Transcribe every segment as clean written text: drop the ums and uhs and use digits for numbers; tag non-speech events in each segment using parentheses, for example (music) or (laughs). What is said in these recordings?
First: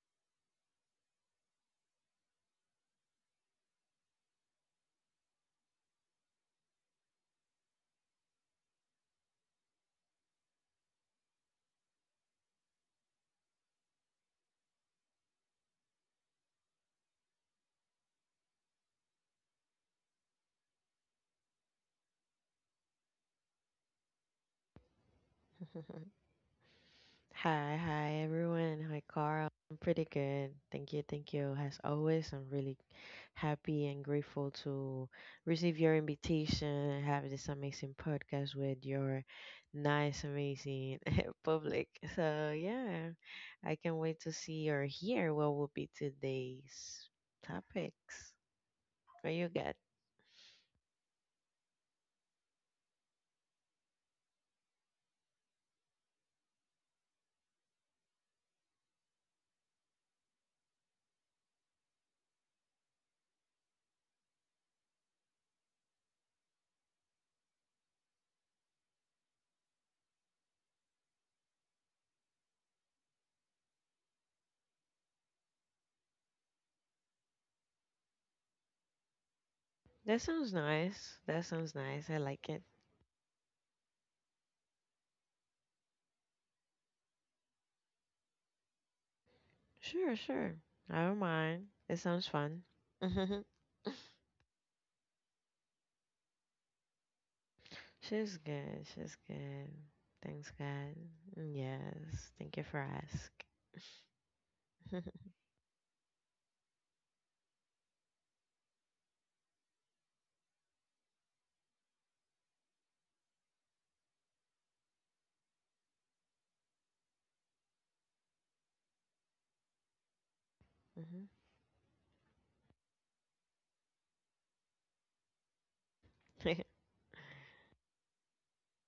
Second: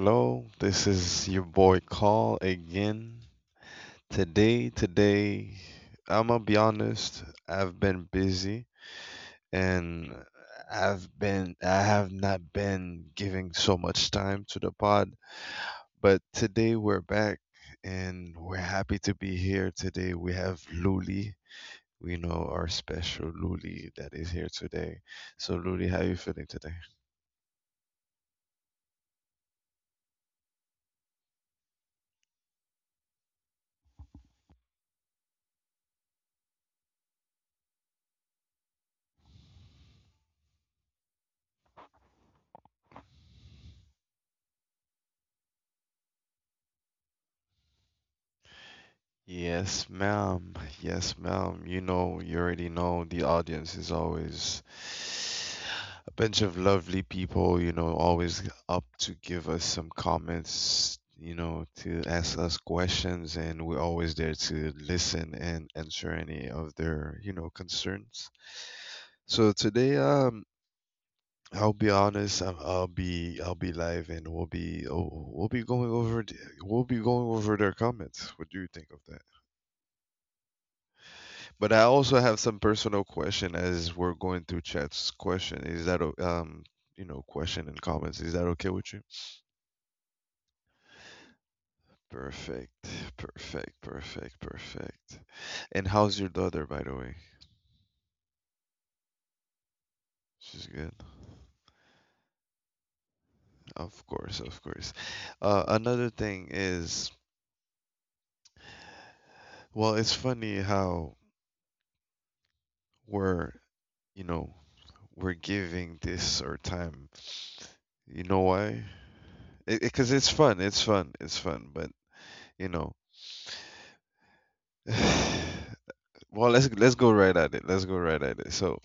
hello. This is your boy Call again. Today, today, I'm gonna be honest, I've been busy and I have not been giving so much time to the pod, but today we're back and we're happy to be here. Today we have Luli. We know our special Luli that is here today. So, Luli, how (laughs) you feeling today? Hi, hi everyone. Hi, Carl. I'm pretty good. Thank you, thank you. As always, I'm really happy and grateful to receive your invitation and have this amazing podcast with your nice, amazing (laughs) public. So, yeah, I can't wait to see or hear what will be today's topics. What you got? Yes, ma'am. Yes, ma'am. You know, you already know the audience is always a bunch of lovely people, you know, always up to give us some comments, you know, to ask us questions, and we're always there to listen and answer any of their, concerns. So today, I'll be honest, I'll be live and we'll be we'll be going we'll be going over their comments. What do you think of that? That sounds nice. That sounds But I nice. I also have like it. some personal question as we're going through chat's question. Is that you know question and comments? Is that okay with you? Sure, sure. I don't mind. It sounds fun. Perfect, perfect, (laughs) perfect, perfect. And how's your daughter, by the way? She's good. She's good. Thanks, She's God. good. Yes. Thank you for asking. Of course, of course. (laughs) Another thing is, well, it's funny how we're you know we're giving this our time. You know why? Because it's fun. It's fun. Mhm. It's fun. But you know. (laughs) (sighs) Well, let's (laughs) let's go right at it. Let's go right at it. So,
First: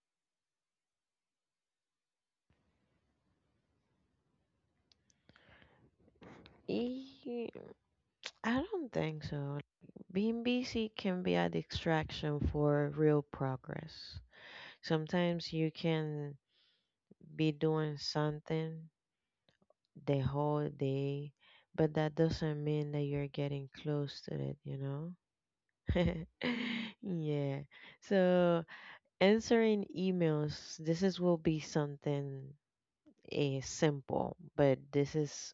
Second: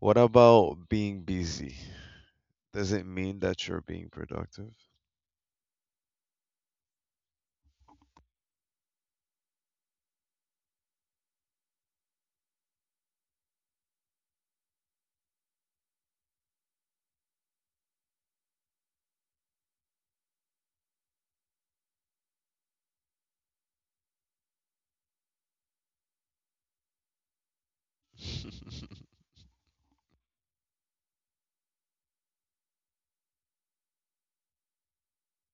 what about being busy? Does it mean that you're being productive? E- I don't think so. Being busy can be a distraction for real progress. Sometimes you can be doing something the whole day, but that doesn't mean that you're getting close to it, you know? (laughs) Yeah. (laughs) hmm So, answering emails, this is will be something is simple, but this is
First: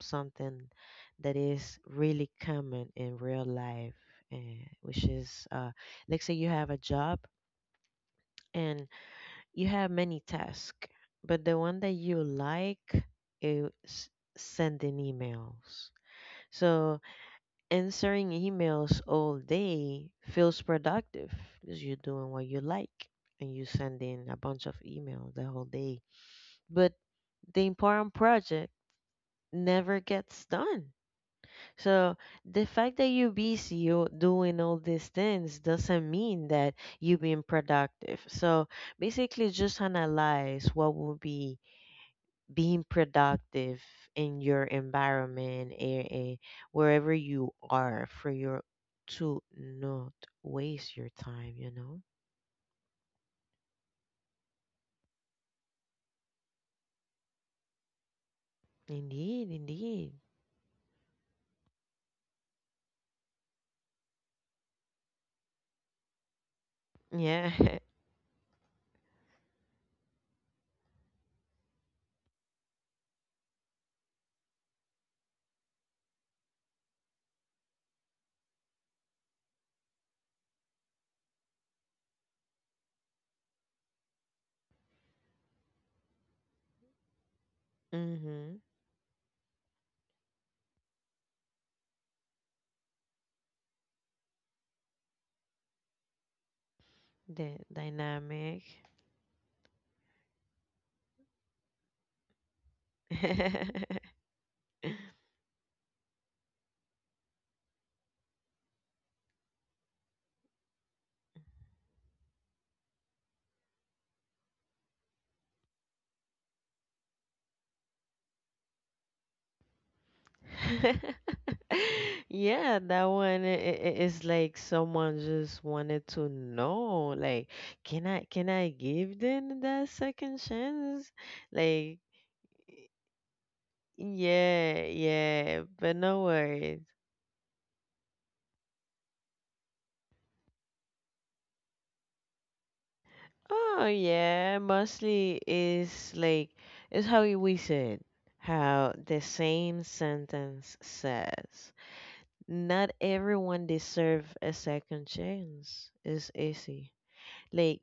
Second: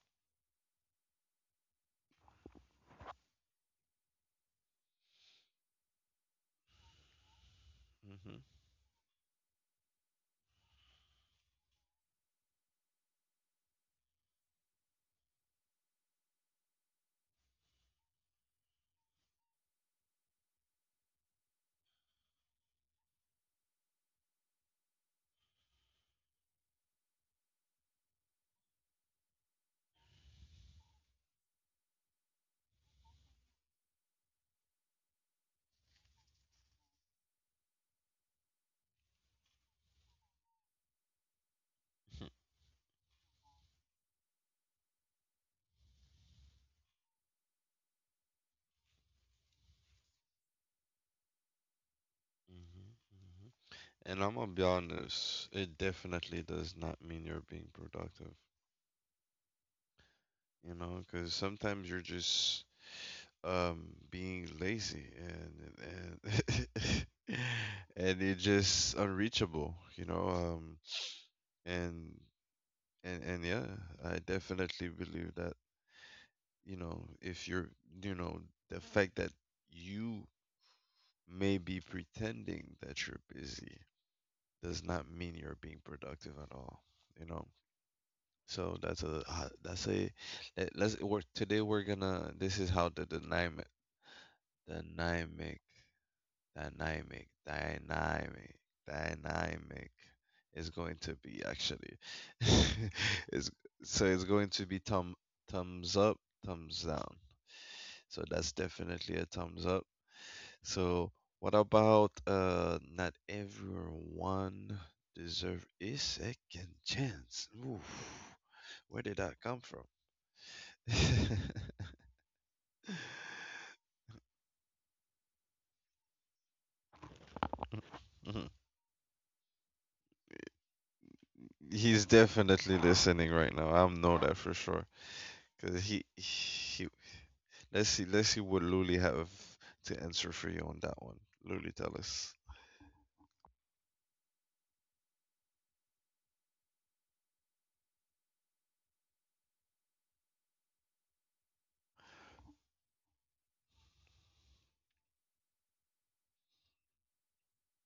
something that is really common in real life, and which is let's say you have a job hmm and you have many tasks, but the one that you like is sending emails. So answering emails all day feels productive because you're doing what you like and you're sending a bunch of emails the whole day. But the important project never gets done. So the fact that you're busy you doing all these things doesn't mean that you've been productive. So basically just analyze what would be being productive in your environment and wherever you are for your to not waste your time, you know? hmm And I'm gonna be honest, it definitely does not mean you're being productive, Indeed, indeed. you know, because sometimes you're just being lazy and Yeah. (laughs) (laughs) and you're just unreachable, you know. and and Yeah, I definitely believe that if you know, the fact that you may be pretending that you're busy does not mean you're being productive at all, you know. Mhm. So that's a ho- that's a let- let's work today. We're gonna this is how the dynamic dynamic The dynamic dynamic. dynamic is going to be. Actually, (laughs) is so it's (laughs) going to be thumbs up, thumbs down. So that's definitely a thumbs up. So, what about not everyone deserve a second chance? Oof. Where did that come from? (laughs) (laughs) Yeah, that one is like someone just wanted to know, like, can I Mhm. can I give them that second chance? Like, He's definitely listening right now. I know that for sure. yeah, yeah, Cause but no worries. he let's see, let's see what Luli have to answer for you on that one. Luli, tell us. Oh yeah, mostly is like it's how we said how the same sentence says. Not everyone deserve a second chance. It's easy. Like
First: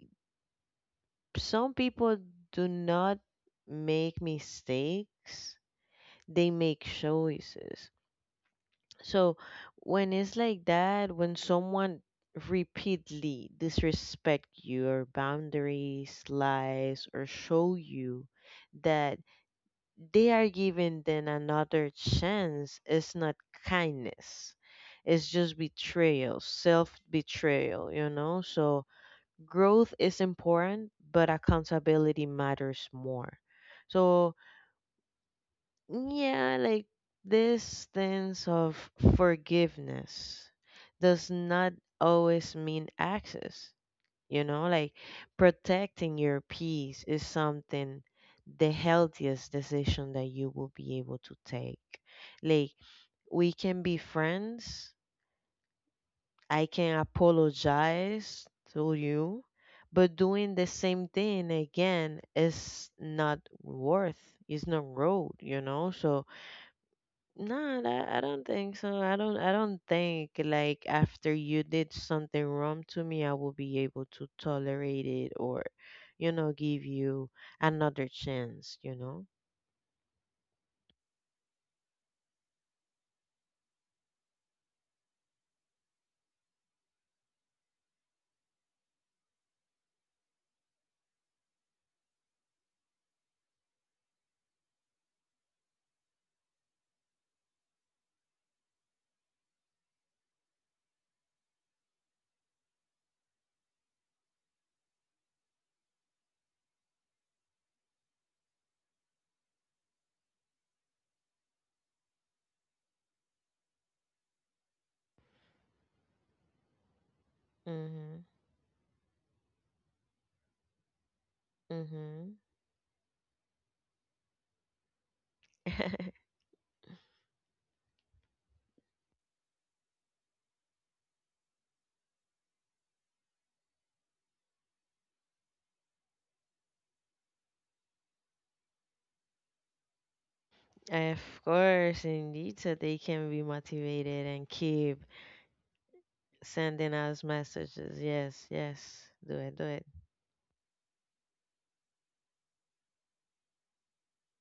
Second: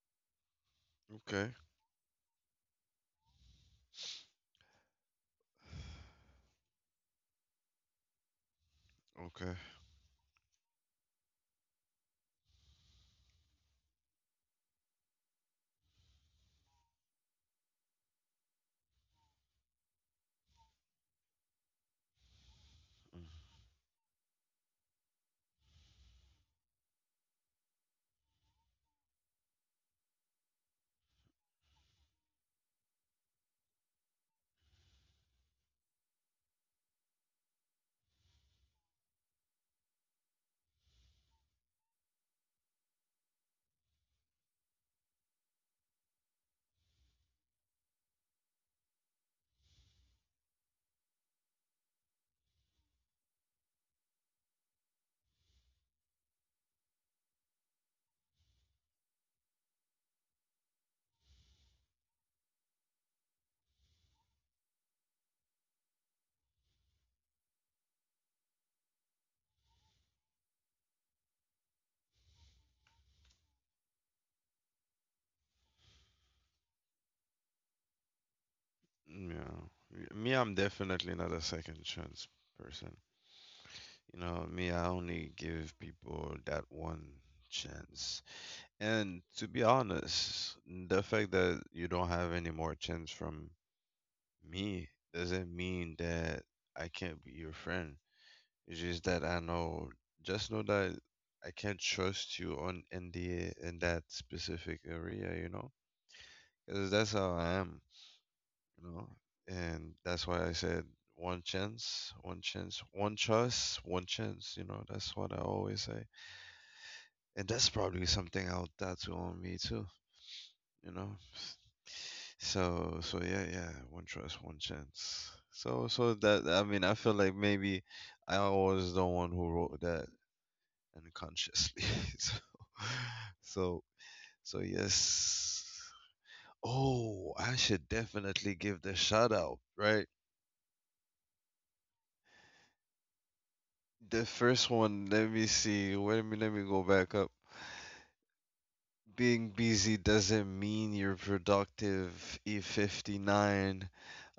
Okay, some people do not make mistakes, they make choices. So okay. when it's like that, when someone repeatedly disrespect your boundaries, lies, or show you that they are giving them another chance, it's not kindness. It's just betrayal, self betrayal, you know? So growth is important, but accountability matters more. So, yeah, like this sense of forgiveness does not always mean access. You know, like protecting your peace is something the healthiest decision that you will be able to take. Like, we can be friends I can apologize to you, but doing the same thing again is not worth. It's not road, you know. So no, I don't think so. I don't. I don't think like after you did something wrong to me, I will be able to tolerate it or, you know, give you another chance. You know. Yeah. Me, I'm definitely not a second chance person. You know, me, I only give people that one chance. And to be honest, the fact that you don't have any more chance from me doesn't mean that I can't be your friend. It's just that I know, just know that I can't trust you on in the in that specific area, you know, because that's how I am, you know? And that's why I said one chance, one chance, one trust, one chance, you know? That's what I always say. And that's probably Mhm. something I'll tattoo on me too, you know. Mhm. So so yeah, yeah, one trust, one chance. So (laughs) that, I mean, I feel like maybe I was the one who wrote that unconsciously. (laughs) so so yes. Oh, I should definitely give the shout out, right? Of course, indeed, so they can be motivated The and first keep one, let me see. Wait a minute, let me go sending back us up. messages. Yes, yes. Do Being it, do it. busy doesn't mean you're productive. E59,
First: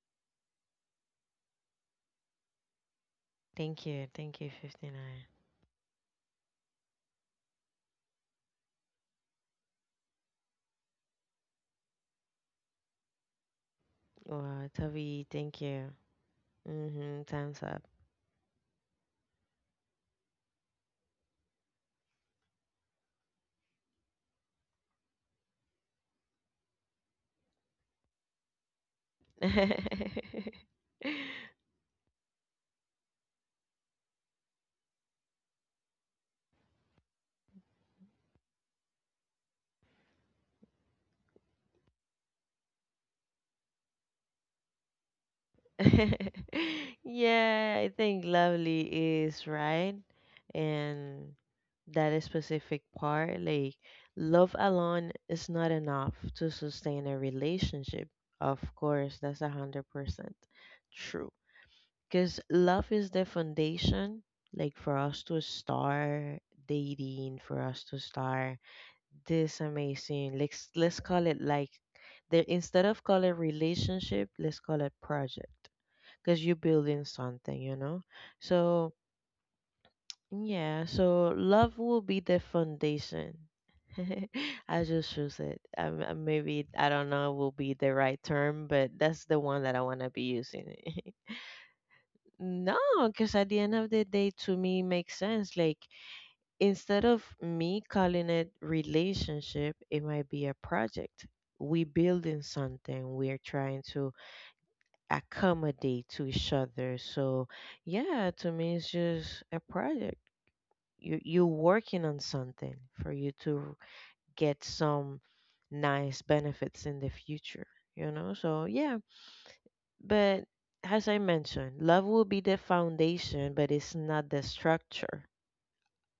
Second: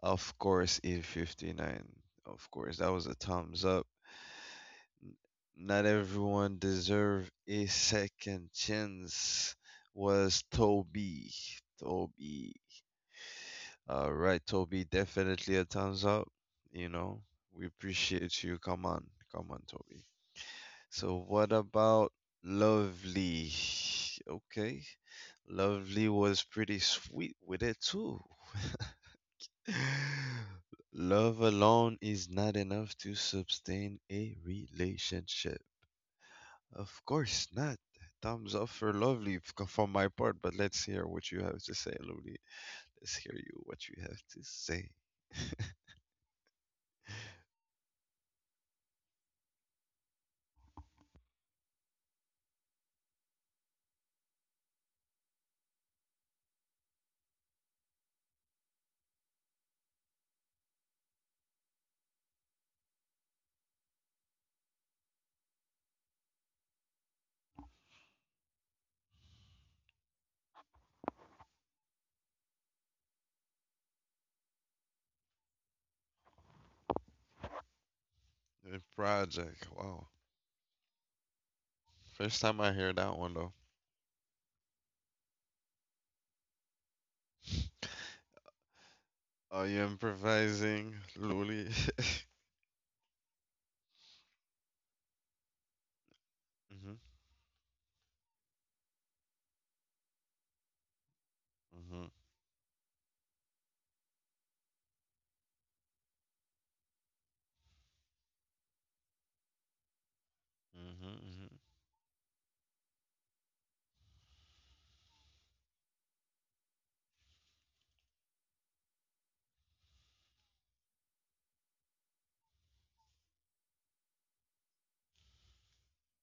of course. E59, of course, that was a thumbs Thank up. you. Thank you, 59. Not everyone deserve a second chance. Was Toby, Toby. All right, Wow, Toby, Toby, definitely thank a you. thumbs up. You know, Mm-hmm. Time's we up. appreciate you. Come on, come on, Toby. So what about Lovely? Okay. Lovely was pretty sweet with it too. (sighs) (laughs) (laughs) Love alone is not enough to sustain a relationship. Of course not. Thumbs up for Lovely from my part, but let's hear what you have to say, Lovely. Let's hear you what you have to say. Yeah, I think lovely is right. And that is specific part, like love alone is not enough to sustain a relationship. Of course, that's 100% true. Because love is the foundation, like for us to start dating, for us to start this amazing, let's call it, like, the, instead of call it relationship, let's call it project, because you're building something, you know. The So project. Wow. yeah, so love will be the First time I hear that one foundation. though. (laughs) I just choose it. Maybe I don't know will be the right term, but that's the one Are that I you want to be using. improvising, Luli? No, because at the end of the day, to me, it makes sense. Like, instead (laughs) of me calling it relationship, it might be a project. We hmm. building something. We are trying to accommodate to each other. So, yeah, to me, it's just a project. You Mhm, working on something for you to get some nice benefits in the future. You know. So yeah, but as I mentioned, love will be the foundation, but it's not the structure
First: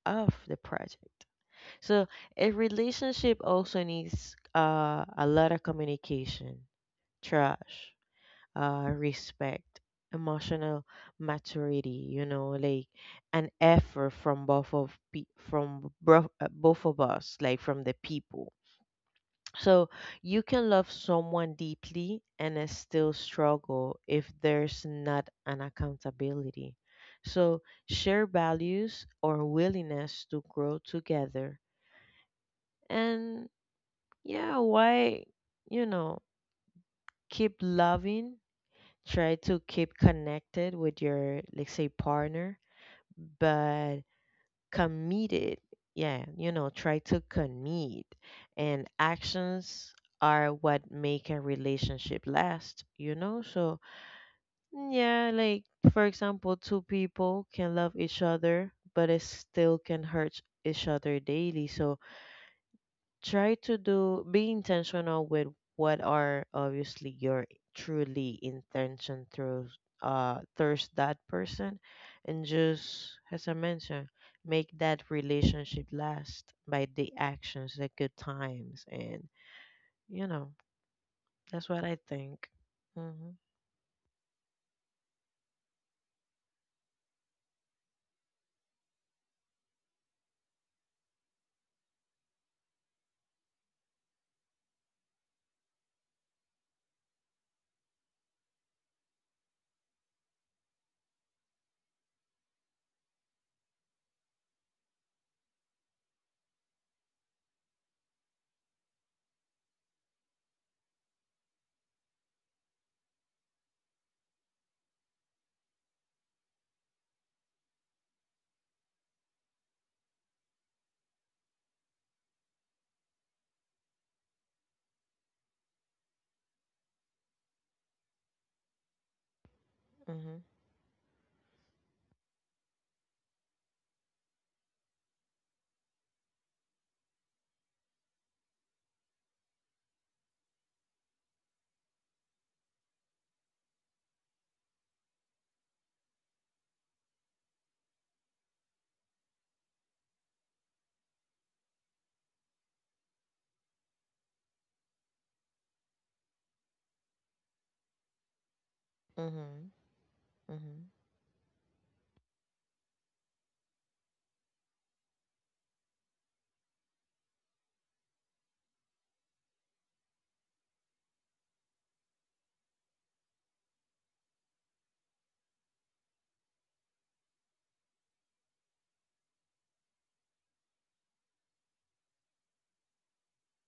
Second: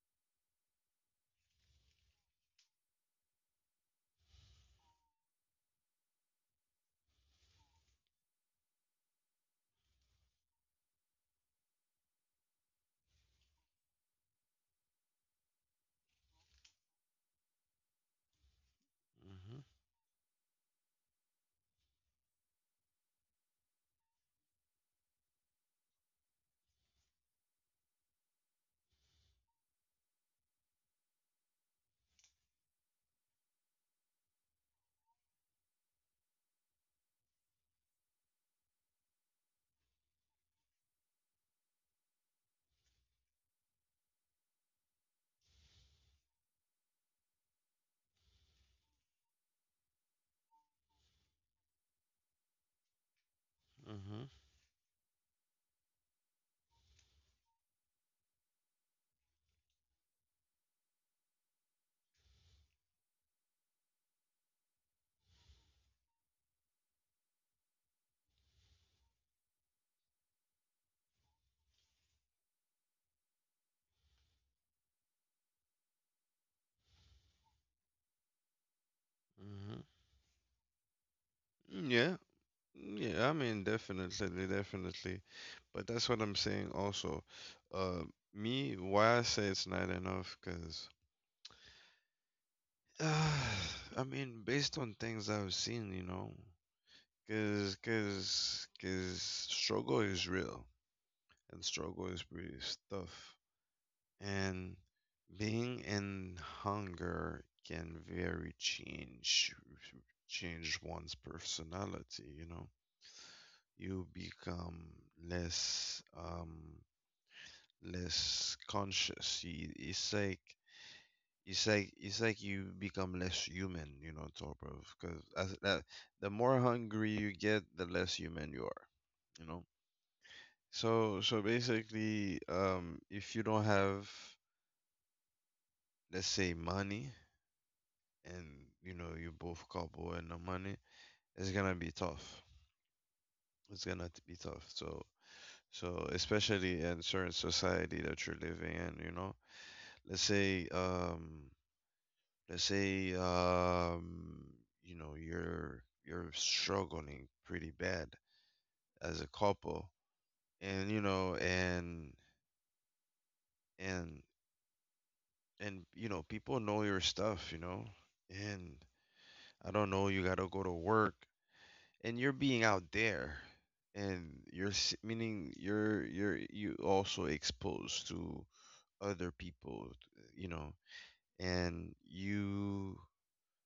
of the project. So a relationship also needs a lot of communication, trust, respect, emotional maturity. You know, like an effort from both of us, like from the people, mhm, so you can love someone deeply and still struggle if there's not an accountability. So share values or willingness to grow together. And yeah, why, you know, keep loving, try to keep connected with your, let's say, partner, but committed, yeah, you know, try to commit, and actions are what make a relationship last, you know. So mhm, mm, yeah, like for example two people can love each other but it still can hurt each other daily, so try to do be intentional with what are obviously your truly intention through towards that person, and just as I mentioned, make that relationship last by the actions, the good times, and, mhm, mhm. you know, that's what I Yeah, think. yeah. Mhm. I mean, definitely, definitely. But that's what I'm saying also. Uh, me, why I say it's not enough, because (sighs) I mean, based on things I've seen, you know, because struggle is real and struggle is pretty tough, and being in hunger can very change one's personality. You know, you become less um less conscious. It's like it's like you become less human, you know, sort of because as that, the more hungry you get, the less human you are, you know. Mhm. So so basically, if you don't have, let's say, money and you know you both couple and no money, it's gonna be tough, be tough. So so, especially in certain society that you're living in, you know, let's say, um, let's say, you know, you're struggling pretty bad as a Mhm. couple, and you know, and and and you know, people know your stuff, you know, and I don't know, you gotta go to work, and you're being out there, and meaning you also exposed to other people, you know. And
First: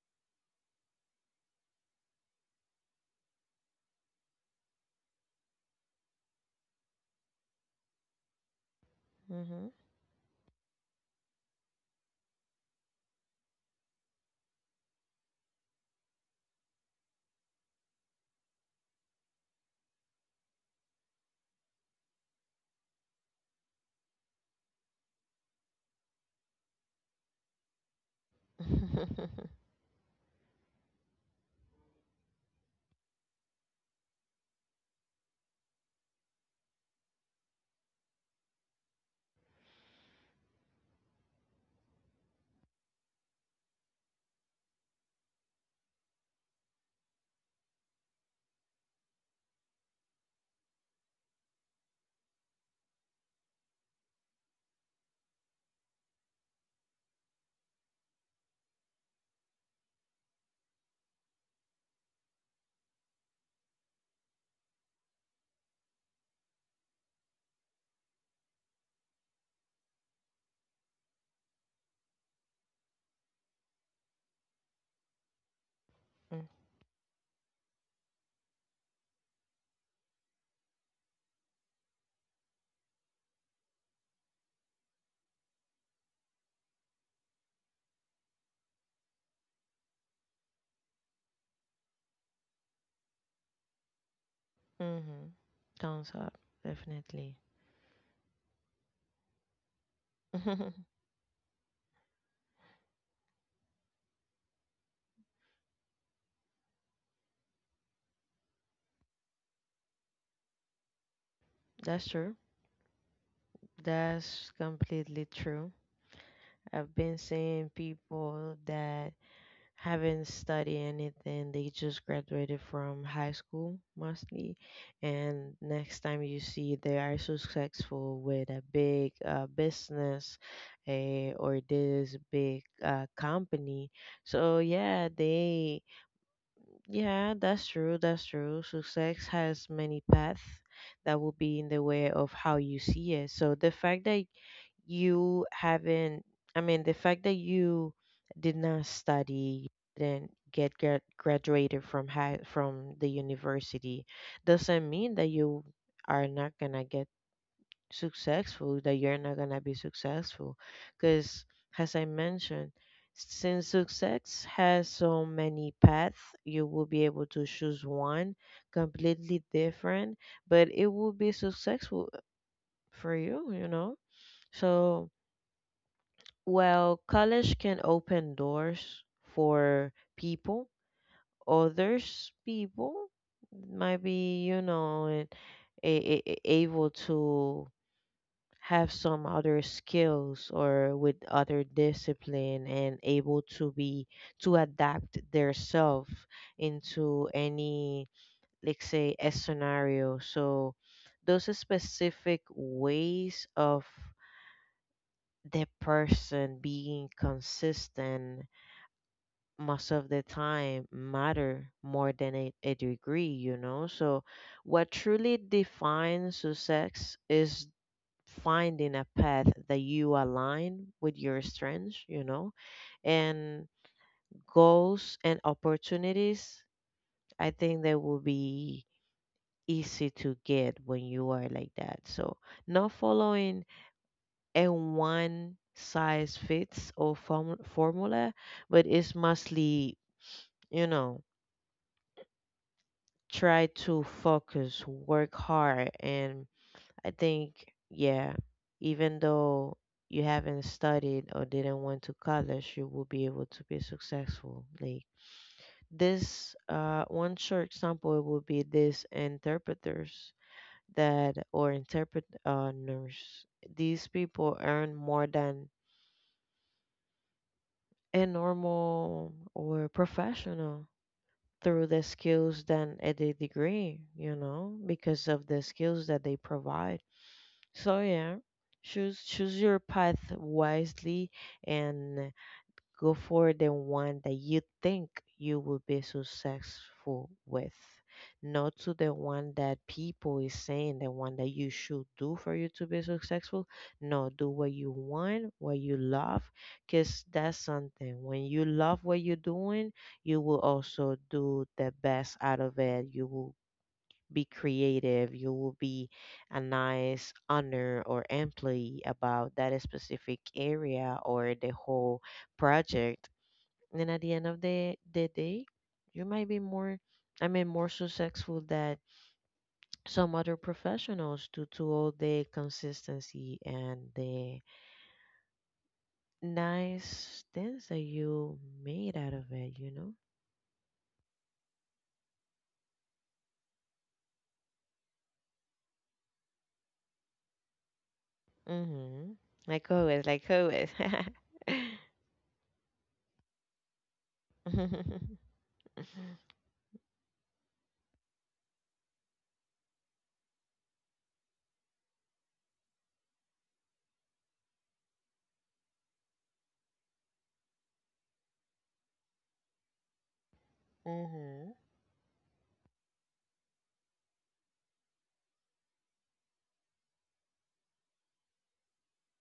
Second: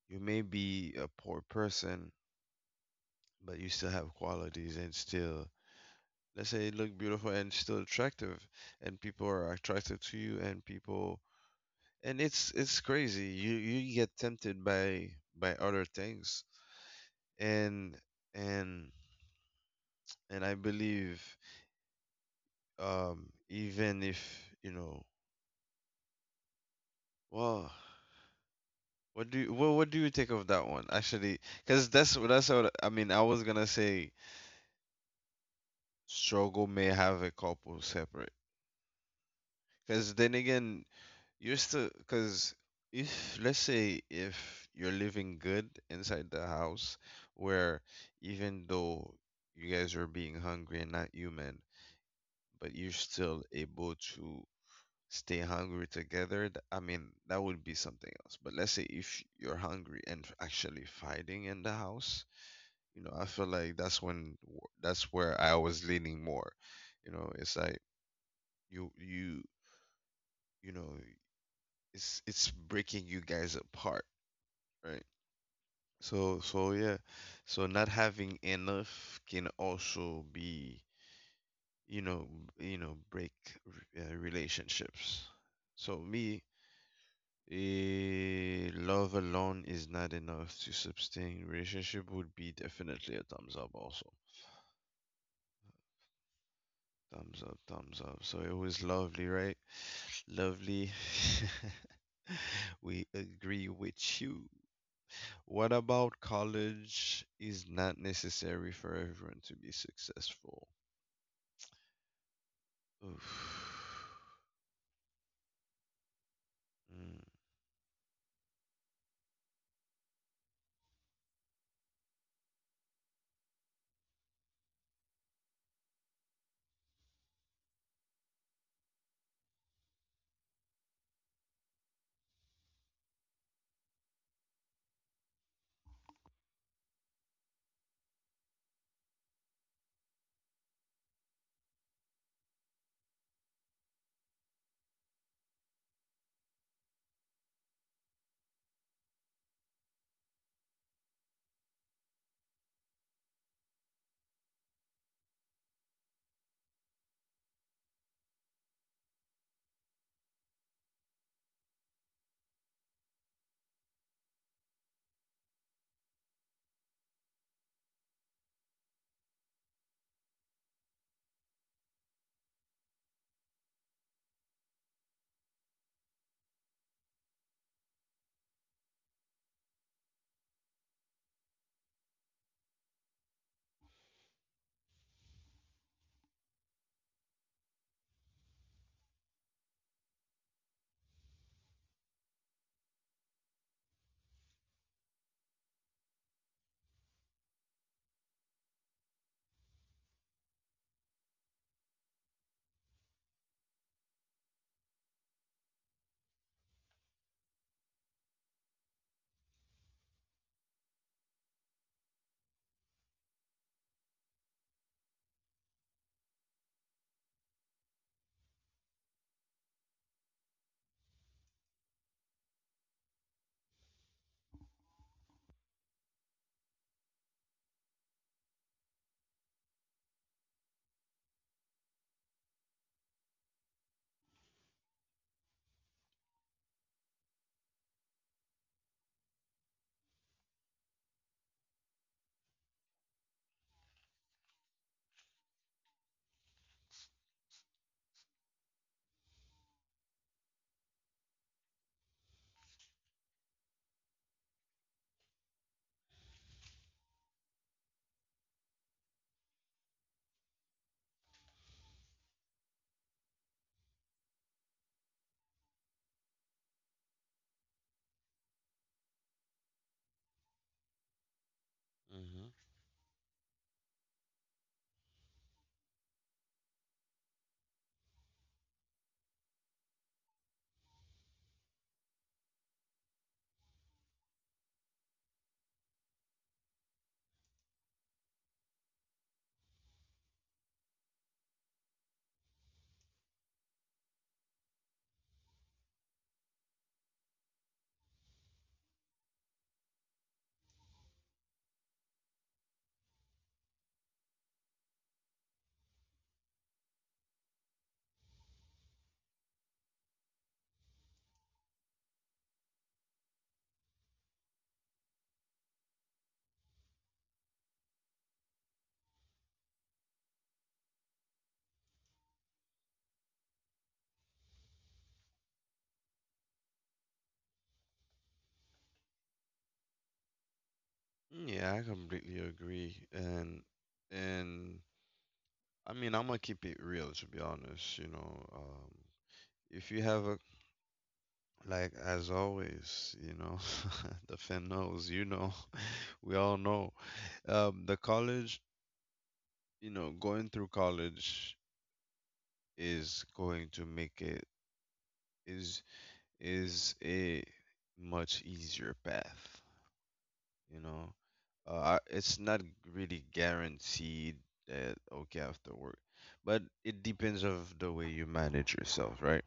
you may be a poor person, but you still have qualities and still, let's say, look beautiful and still attractive, and people Mhm. are Mhm. attracted to you and people. And it's crazy. You get tempted by other things. And and and I believe, even if you know, well, what do (laughs) you, well, what do you think of that one actually, because that's what I mean, I was gonna say struggle may have a couple separate. Because then again, you're still because if, let's say, if you're living good inside the house where even though you guys are being hungry and not human, but you're still able to stay hungry together. I mean, that would be something else, but let's say if you're hungry and actually fighting in the house, you know, I feel like that's that's where I was leaning more. You know, it's like you you you know, it's breaking you guys apart, right? So Mm. so yeah. So not having enough can also be, you know, you know, break relationships. So me, love alone is not enough to sustain relationship would be definitely a thumbs up also. Mhm. Thumbs up definitely. Thumbs up, thumbs up. So it was Lovely, right? (laughs) Lovely. (laughs) We agree with you. What about college is not necessary for everyone to be successful? That's true. (sighs) Oof. That's completely true. I've been seeing people that haven't studied anything, they just graduated from high school mostly. And next time you see they are successful with a big business, or this big company. So, yeah, they, yeah, that's true, that's true. Success has many paths that will be in the way of how you see it. So, the fact that you haven't, I mean, the fact that you did not study then get graduated from high from the university doesn't mean that you are not gonna get successful, that you're not gonna be successful, because as I mentioned, since success has so many paths, you will be able to choose one completely different, but it will be successful for you, you know. So, well, college can open doors for people, others people might be, you know, and able to have some other skills or with other discipline and able to be to adapt their self into any, like, say, a scenario. So those are specific ways of the person being consistent most of the time matter more than a degree, you know. So, what truly defines success is finding a path that you align with your strengths, you know, and goals and opportunities. I think that will be easy to get when you are like that. So, not following a one size fits all formula, but it's mostly, you know, try to focus, work hard, and I think, yeah, even though you haven't studied or didn't went to college, you will be able to be successful. Like this, one short example would be these interpreters that or interpret nurse. These people earn more than a normal or professional through the Mm-hmm. skills than at a degree, you know, because of the skills that they provide. So yeah, choose your path wisely and go for the one that you think you will be successful with, not to the one that people is saying the one that you should do for you to be successful. No, do what you want, what you love, cause that's something. When you love what you're doing, you will also do the best out of it. You will be creative, you will be a nice owner or employee about that specific area or the whole project. And at the end of the day, you might be more, I mean, more successful than some other professionals due to all the consistency and the nice things that you made out of it, you know? Yeah, I completely agree. And I mean, I'm gonna keep it real, to be honest, you know. Mm-hmm. If Like you have always, a, like always. (laughs) like as always, you know, (laughs) the fan (laughs) knows, you Mm-hmm. know, (laughs) we all know. The college, you know, going through college is going to make it is is a much easier path. You know, it's not really guaranteed that okay after work, but it depends of the way you manage yourself, right?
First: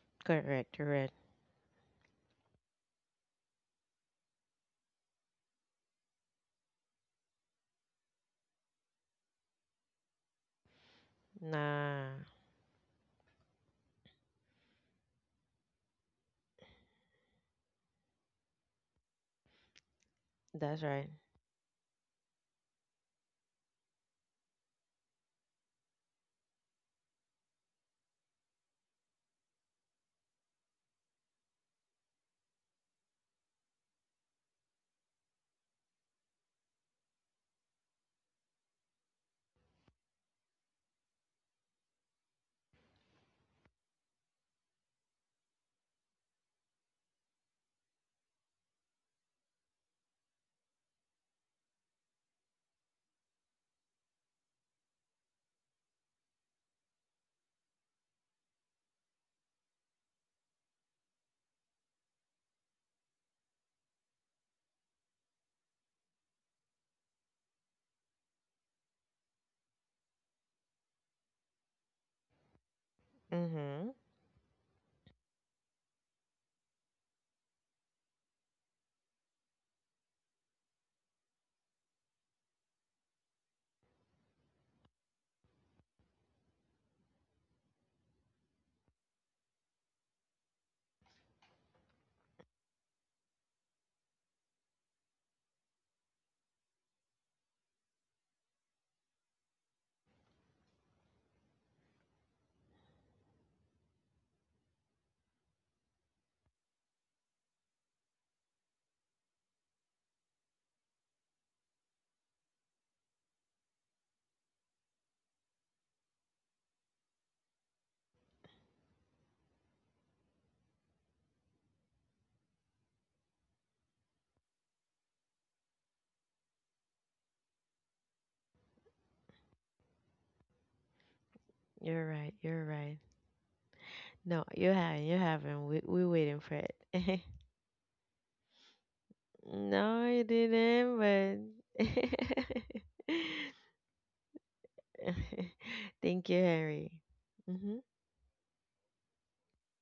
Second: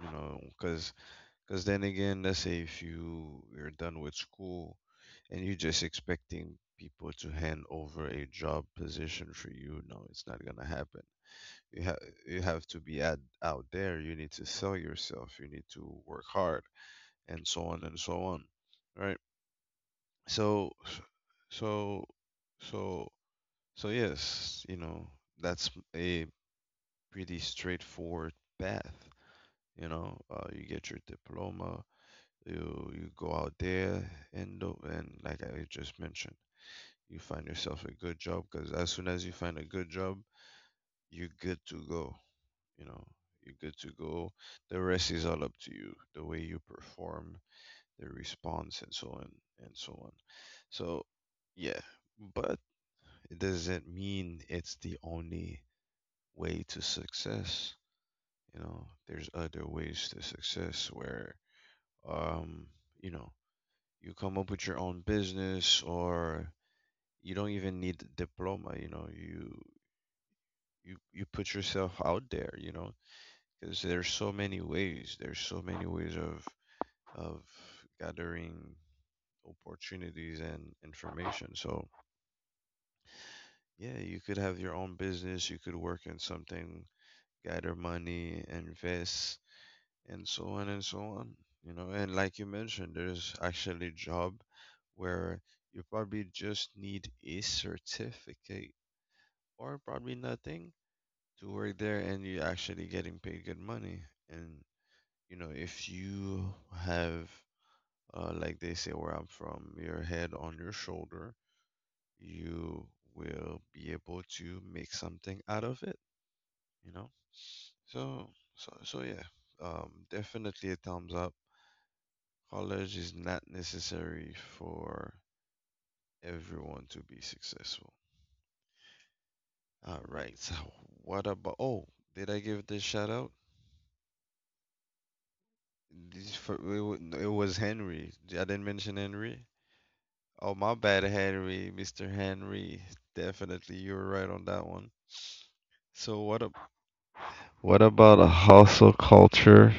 You know, Correct, correct. because then again, let's say if you're done with school and you're just expecting people to hand over a job position for you, no, it's not gonna happen. You have Nah, you have to be at, out there. You need to sell yourself. You need to work hard and so on and so on, right? so that's right. so so so yes, you know, that's a pretty straightforward path. You know, you get your diploma, you go out there and and like I just mentioned, you find yourself a good job, because as soon as you find a good job, you're good to go, you know, you're good to go. The rest is all up to you, the way you perform, their response, and so on and so on. So yeah. But it doesn't mean it's the only way to success. You know, there's other ways to success where, um you know, you come up with your own business, or you don't even need a diploma, you know. You put yourself out there, you know, because Mm-hmm. there's so many ways, there's so many ways of of gathering opportunities and information. So, yeah, you could have your own business, you could work in something, gather money, invest, and so on and so on. You know, and like you mentioned, there's actually a job where you probably just need a certificate or probably nothing to work there, and you're actually getting paid good money. And, you know, if you have, like they say where I'm from, your head on your shoulder, you will be able to make something out of it, you know? So, so yeah, definitely a thumbs up. College is not necessary for everyone to be successful. All right, so what about, oh, You're did right, I you're give this right. shout out? No, you haven't, you haven't. We This waiting for for, it. No, it (laughs) was Henry. I didn't mention Henry. No, you Oh, my didn't, bad, Henry, but Mr. Henry. (laughs) Definitely, you were right on that one. So thank you, what a Harry. Mm-hmm. What about a hustle culture?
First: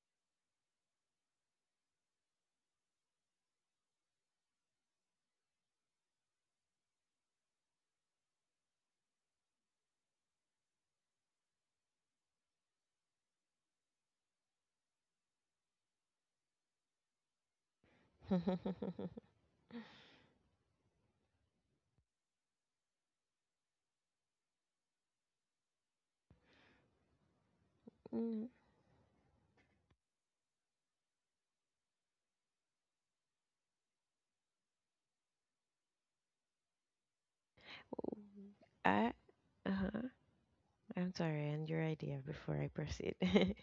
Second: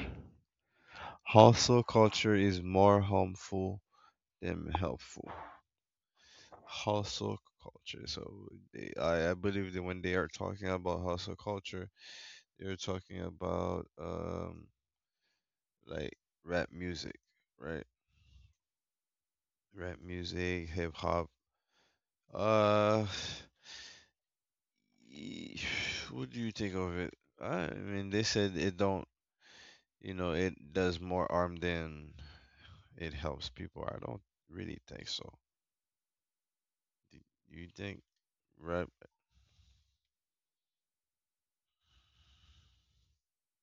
Hustle culture is more harmful than helpful. Hustle culture. So I believe that when they are talking about hustle culture, they're talking about like rap music, right? Rap music, hip hop. Uh, (sighs) y- What do you think of it? I mean, (laughs) they Mm. said it don't, it does more harm than it helps people. I don't really think so. Do you think? Right. I Uh-huh. I'm sorry, and your idea before I proceed. (laughs)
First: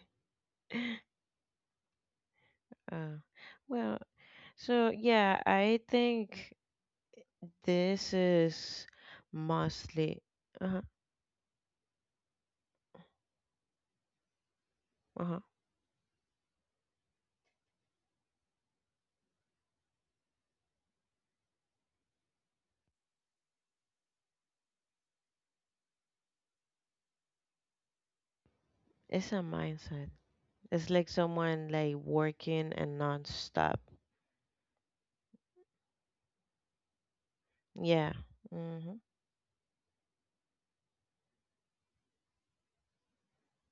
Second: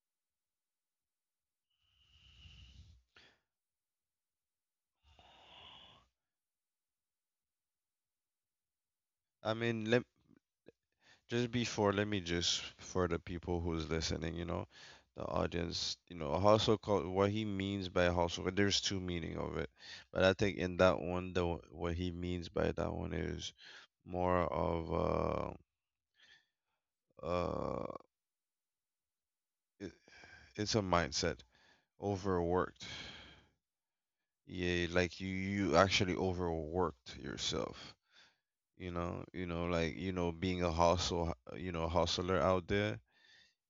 uh, well, so yeah, I think. This is I mean, let mostly uh-huh, just before, let me just for the people who's listening, you know, the uh-huh. audience, you know, a hustle called what he means by hustle. There's two meaning of it, but I think in that one, the what he means by that one is more of uh uh It's a it, mindset. it's a It's like mindset. someone like working Overworked. and non-stop. Yeah, like you actually overworked yourself. Yeah. you Mm-hmm. know you know like you know, being a hustle you know, hustler out there,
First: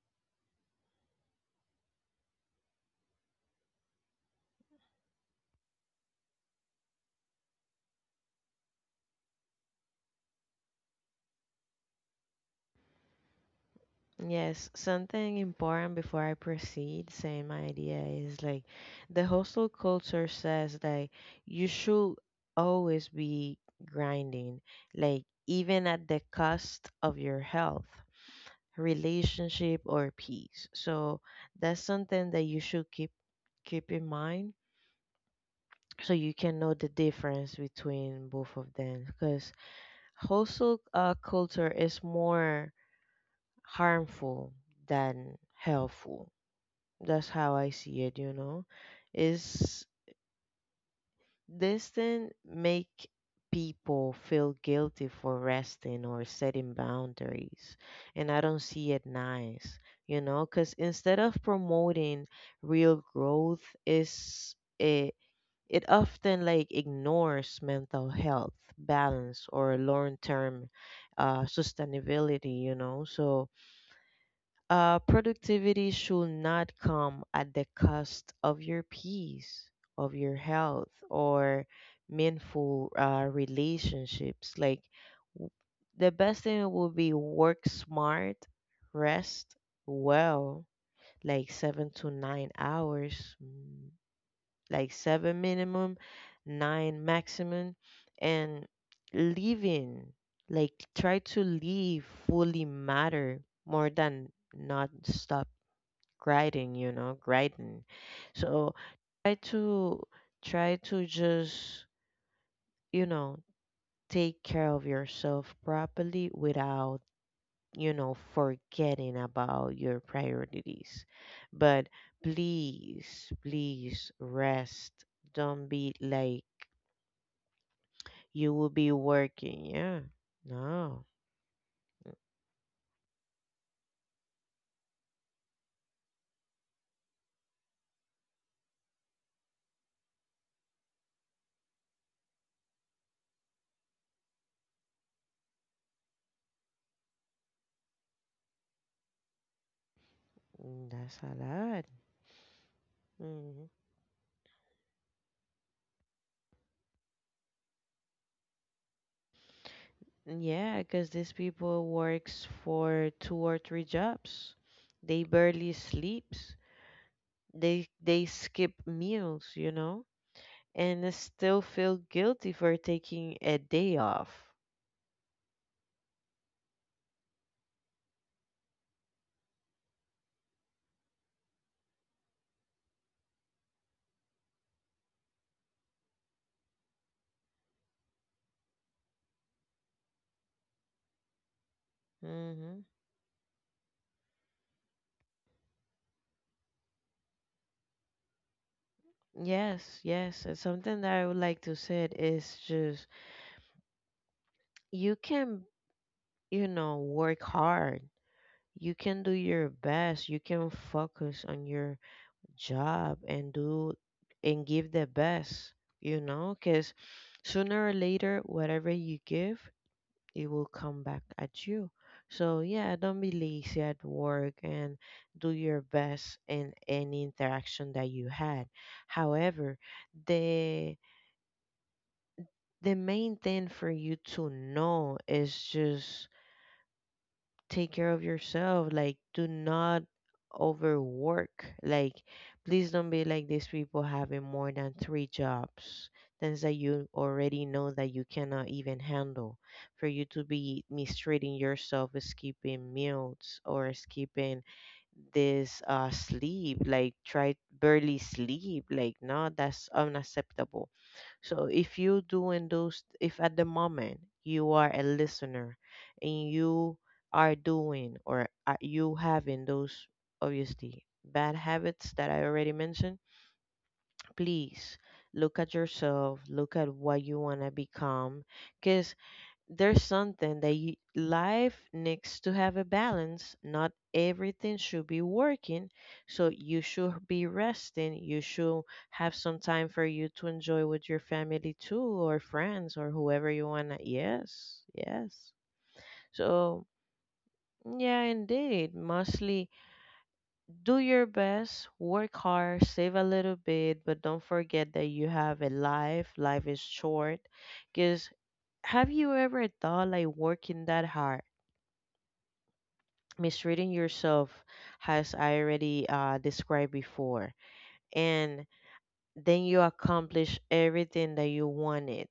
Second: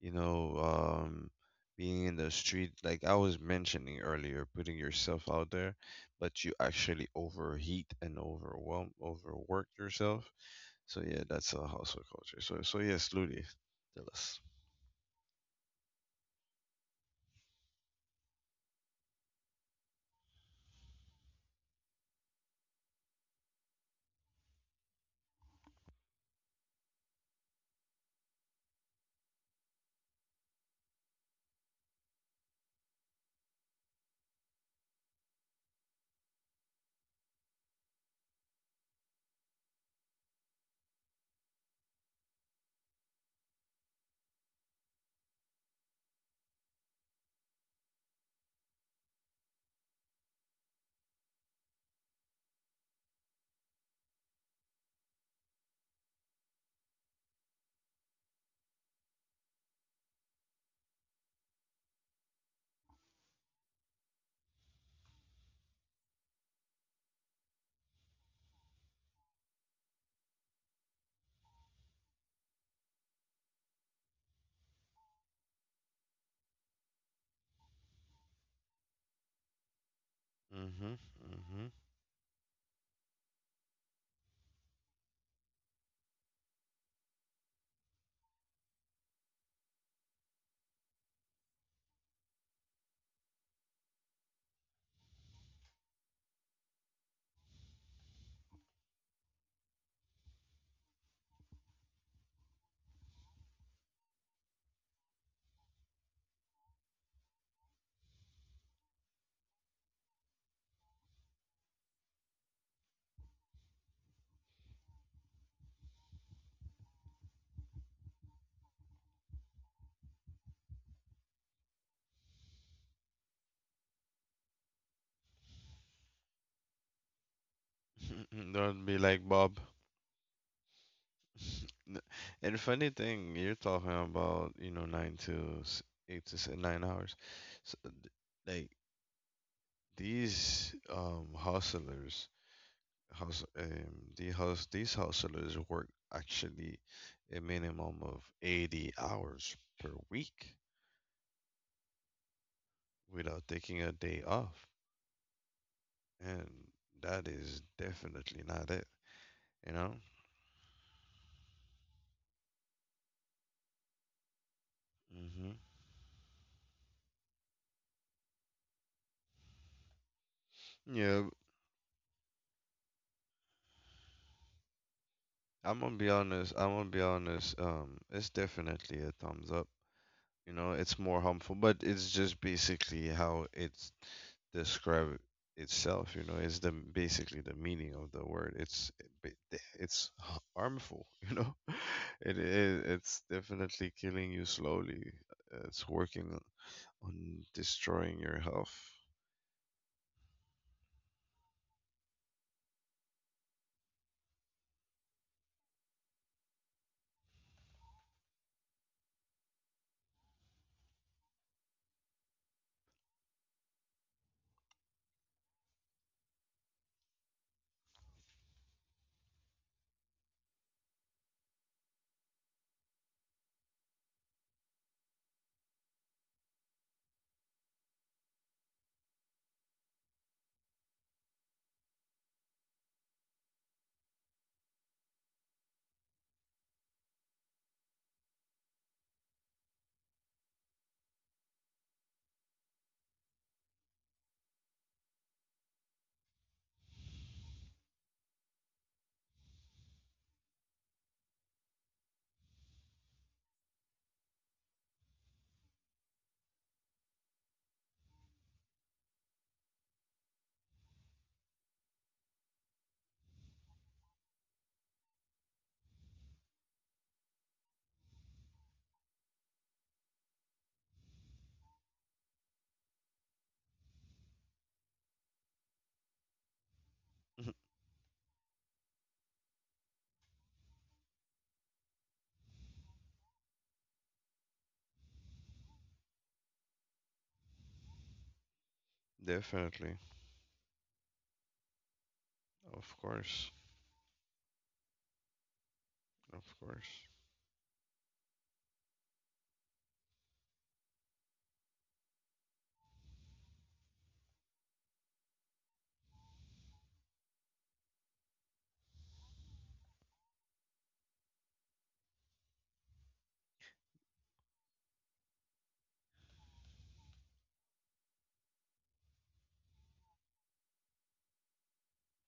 you know, being in the street, like I was mentioning earlier, putting yourself out there, but you actually overheat and overwhelm, overwork yourself. So yeah, that's a hustle culture. So yes, Ludi, tell us. Yes, something important before I proceed, saying my idea is like the hostel culture says that you should always be grinding, like even at the cost of your health, relationship, or peace. So that's something that you should keep in mind so you can know the difference between both of them because hustle culture is more harmful than helpful. That's how I see it, you know, is this thing make people feel guilty for resting or setting boundaries, and I don't see it nice, you know, because instead of promoting real growth is. It often like ignores mental health, balance, or long-term sustainability. You know, so productivity should not come at the cost of your peace, of your Hmm, health, or hmm. meaningful relationships. Like w- the best thing would be work smart, rest well, like 7 to 9 hours like seven minimum, nine maximum, and living, like try to live fully matter more than not stop grinding, you know, grinding. So try to try to just, you know, take care of yourself properly without forgetting about your priorities. But please, please rest. Don't be like... You (laughs) will Don't be be like Bob. working. Yeah. No. (laughs) N- and funny thing, you're talking about, you know, nine to s- eight to s- 9 hours. so, th- like These hustlers, hus the hus these hustlers work actually a minimum of 80 hours per week Mm, that's a lot. without Hmm. taking a day off, and that is definitely not it, you know? Yeah, because these people works for two or three jobs. They Hmm. barely sleeps. They skip meals, and they Yeah, still feel guilty for taking a day off. I'm gonna be honest, I'm gonna be honest, it's definitely a thumbs up. You know, it's more harmful, but it's just basically how it's describe itself. You know, it's the basically the meaning of the word. It's harmful. (laughs) You know, it Hmm. is. It's definitely killing you slowly. It's working on destroying your health. Yes, yes. And something that I would like to say is just you can work hard. You can do your best. You can focus on your job and do and give the best, because sooner or later, whatever you give, it will come back at you. So, yeah, don't be lazy at work and do your best in any interaction that you had. However, the the main thing for you to know is just take care of yourself. Like, do not overwork. Like, please don't be like these people having more than three jobs, things that you already know that you cannot even handle. For you to be mistreating yourself, skipping meals or skipping this sleep, like try barely sleep, like no, that's unacceptable. So if you doing those, if at the moment you are a listener and you are doing or are you having those obviously bad habits that I already mentioned, please look at yourself, look at what you Mhm. want to become, cause there's something that you, life needs to have a balance. Not everything should be working, so you should be resting. You should have some time Definitely, for you to enjoy with your family too, or of friends, or whoever course, you want. Yes, yes. of So course. yeah, indeed. Mostly do your best, work hard, save a little bit, but don't forget that you have a life. Life is short, because have you ever thought like working that hard? Misreading yourself as I already described before. And then you accomplish everything that you wanted,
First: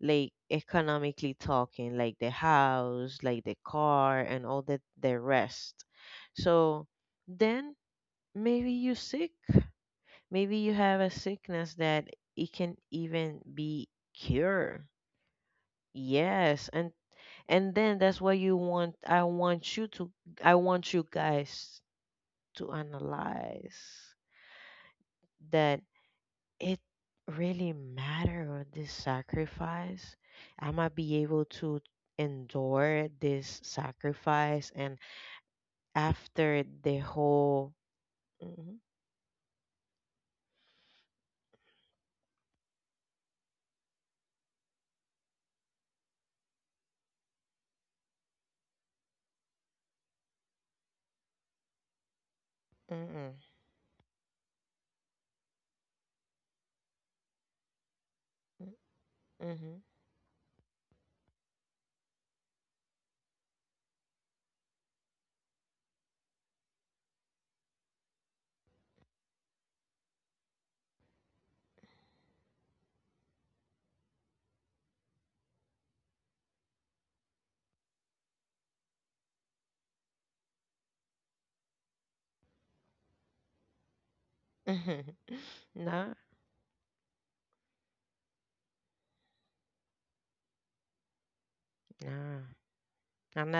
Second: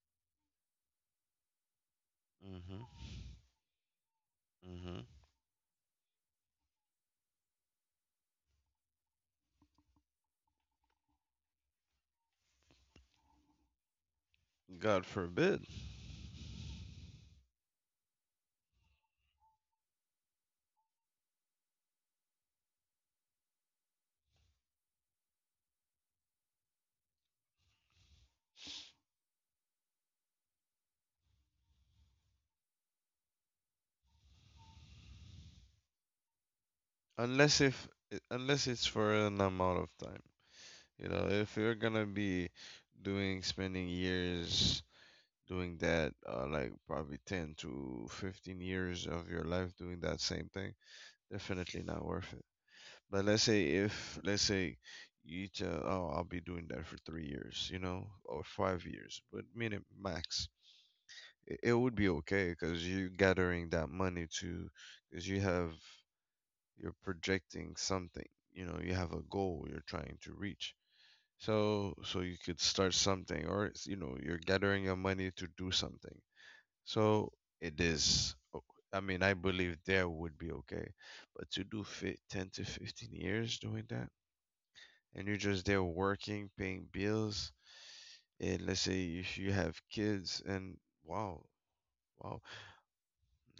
like economically talking, like the Mhm. house, like the car, and all the, Mhm. the rest. So then maybe you sick. Maybe you have a sickness that it can even be cured. God forbid. Yes, and then that's what you want. I want you to. I want you guys to analyze that it really matter on this sacrifice. I might be able to endure this sacrifice and after the Unless whole... if unless Mm-hmm, it's for an amount of time. You know, if you're gonna be doing spending years doing that, like probably 10 to 15 years of your life doing that same thing, definitely not worth it. But mm-hmm, let's say if let's say you tell, oh, I'll be doing that for 3 years, you know, or 5 years, but mm-hmm. minimum max, it would be okay because you're gathering that money to, because you're projecting something. You know, you have a goal you're trying to reach. So you could start something or it's, you know, you're gathering your money to do something. So it is o- I mean, I believe there would be okay. But to do fit 10 to 15 years doing that and you're just (laughs) there Nah, working, paying bills, and let's say if you have kids and wow, nah. wow.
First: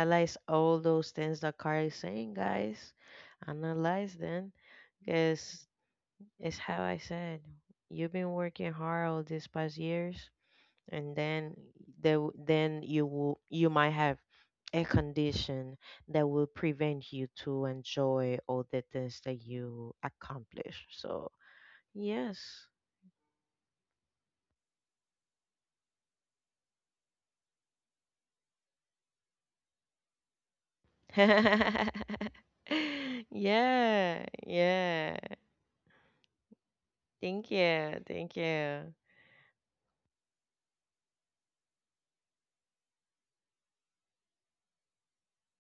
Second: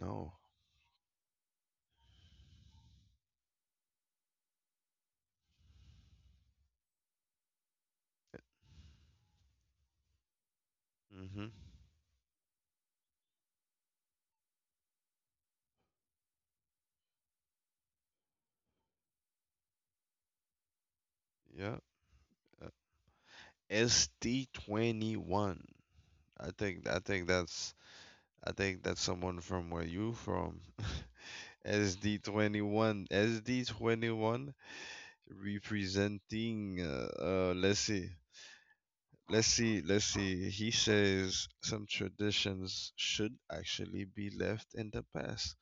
No. all those things that Carl is saying, guys. Analyze them because it's how I said, you've been working hard all these past years and Mhm. then then you will, you might have a condition that will prevent you to enjoy all the things that you accomplish. So Yeah. yes. uh, ST21. I think I think that's I think that's someone from where you from. (laughs) SD21. Yeah, SD21 yeah, representing, thank let's you, see. thank you. Let's see. He says some traditions should actually be left in the past.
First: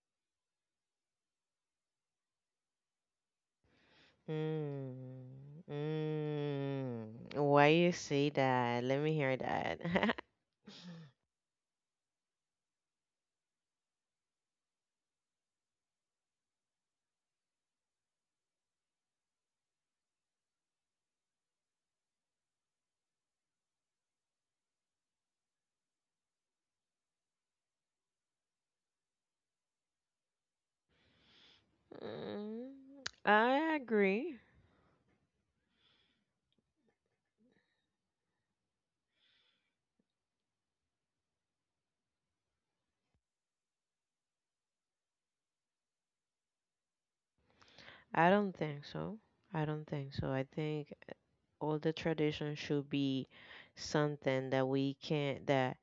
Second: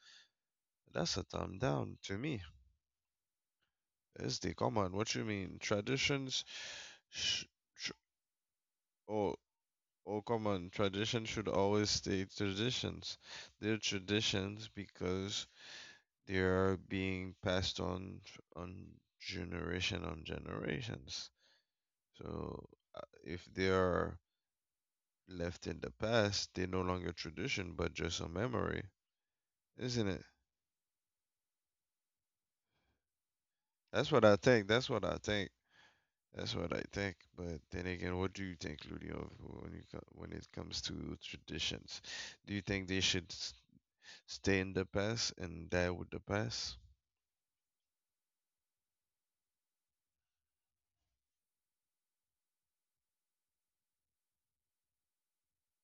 That's a thumb down to me. SD, come on, Mm, what you mean? Traditions, mm. sh- Why tr- you say that, let me oh, hear that. oh, (laughs) come on, tradition should always stay traditions. They're traditions because they are being passed on on generation on generations. So if they are left in the past, they're no longer tradition, but just a memory, isn't it? Mm, I That's what I agree. think. That's what I think. That's what I think. But then again, what do you think, Ludio, when when it comes to traditions? Do you think they should stay in the past and die with the past? I don't think so. I don't think so. I think all the tradition should be something that we can that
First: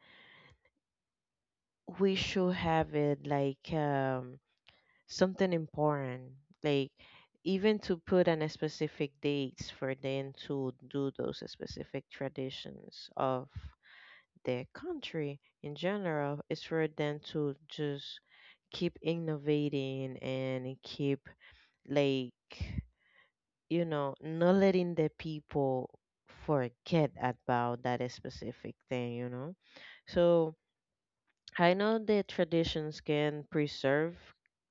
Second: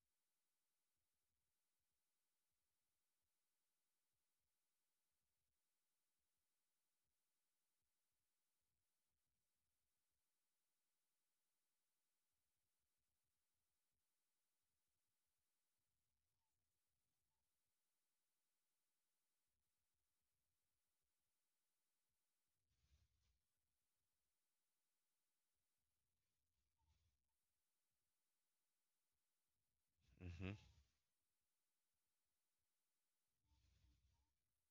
we should have it like something important, like even to put on a specific dates for them to do those specific traditions of their country in general is for them to just keep innovating and keep like you know, not letting the people forget about that specific thing, you know. Mhm. So I know the traditions can preserve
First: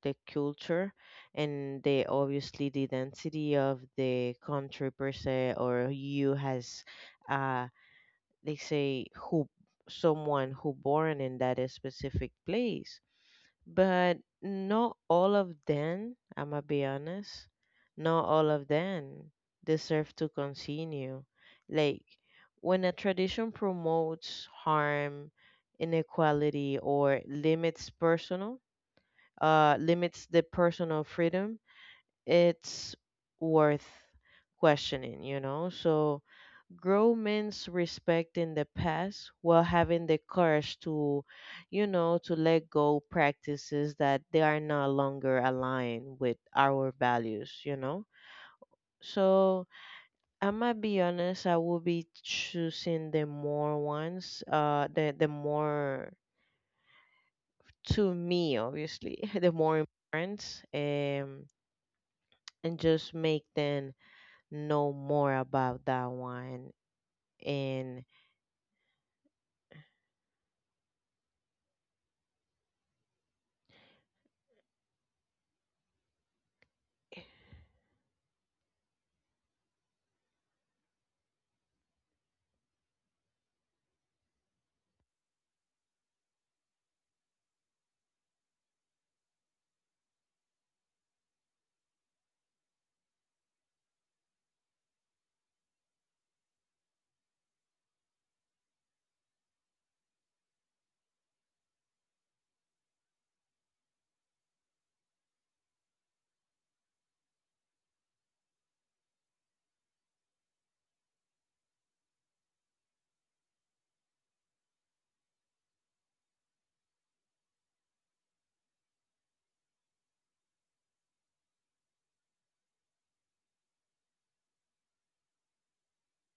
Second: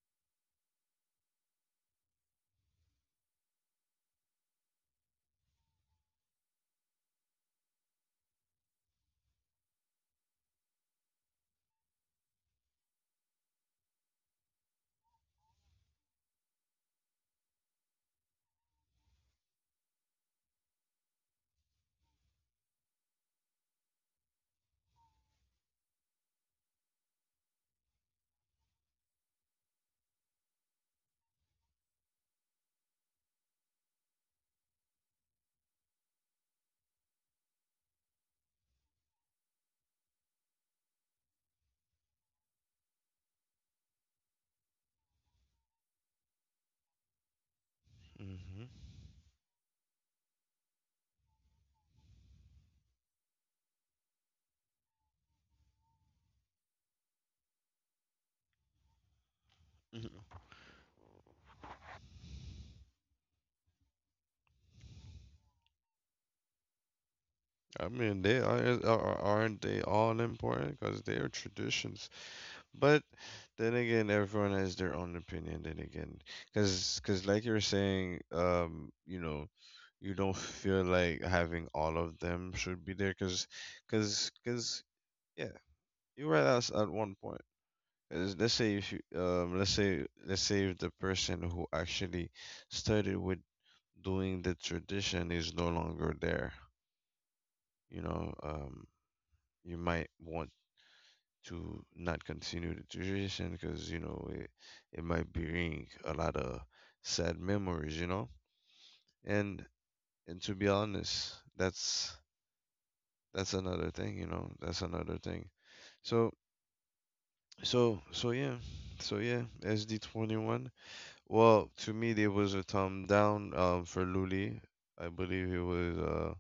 the culture and the obviously the density of the country per se or you as uh they say who someone who born in that specific place, but not all of them, I'ma be honest, not all of them deserve to continue. Like when a tradition promotes harm, inequality, or limits personal, limits the personal freedom, it's worth questioning, you know? So grow men's respect in the past while having the courage to, to let go practices that they are no longer aligned with our values, you know? Mhm. So I'm gonna be honest, I will be choosing the more ones, the more to me obviously, (laughs) the more Mhm. important and just make them know more about that one I and... mean, they are aren't they all important because they are traditions. But then again, everyone has their own opinion. Then again, because like you were saying, you know, you don't (laughs) feel like having all of them should be there. Because yeah, you were at 1 point. 'Cause let's say if you let's say if the person who actually started with doing the tradition is no longer there, you know, you might want to not continue the tradition because you know it, it might bring a lot of sad memories, you know, and and to be honest, that's another thing, you know, that's another thing so yeah, SD21, well, to me there was a thumb down, for Luli I believe it was uh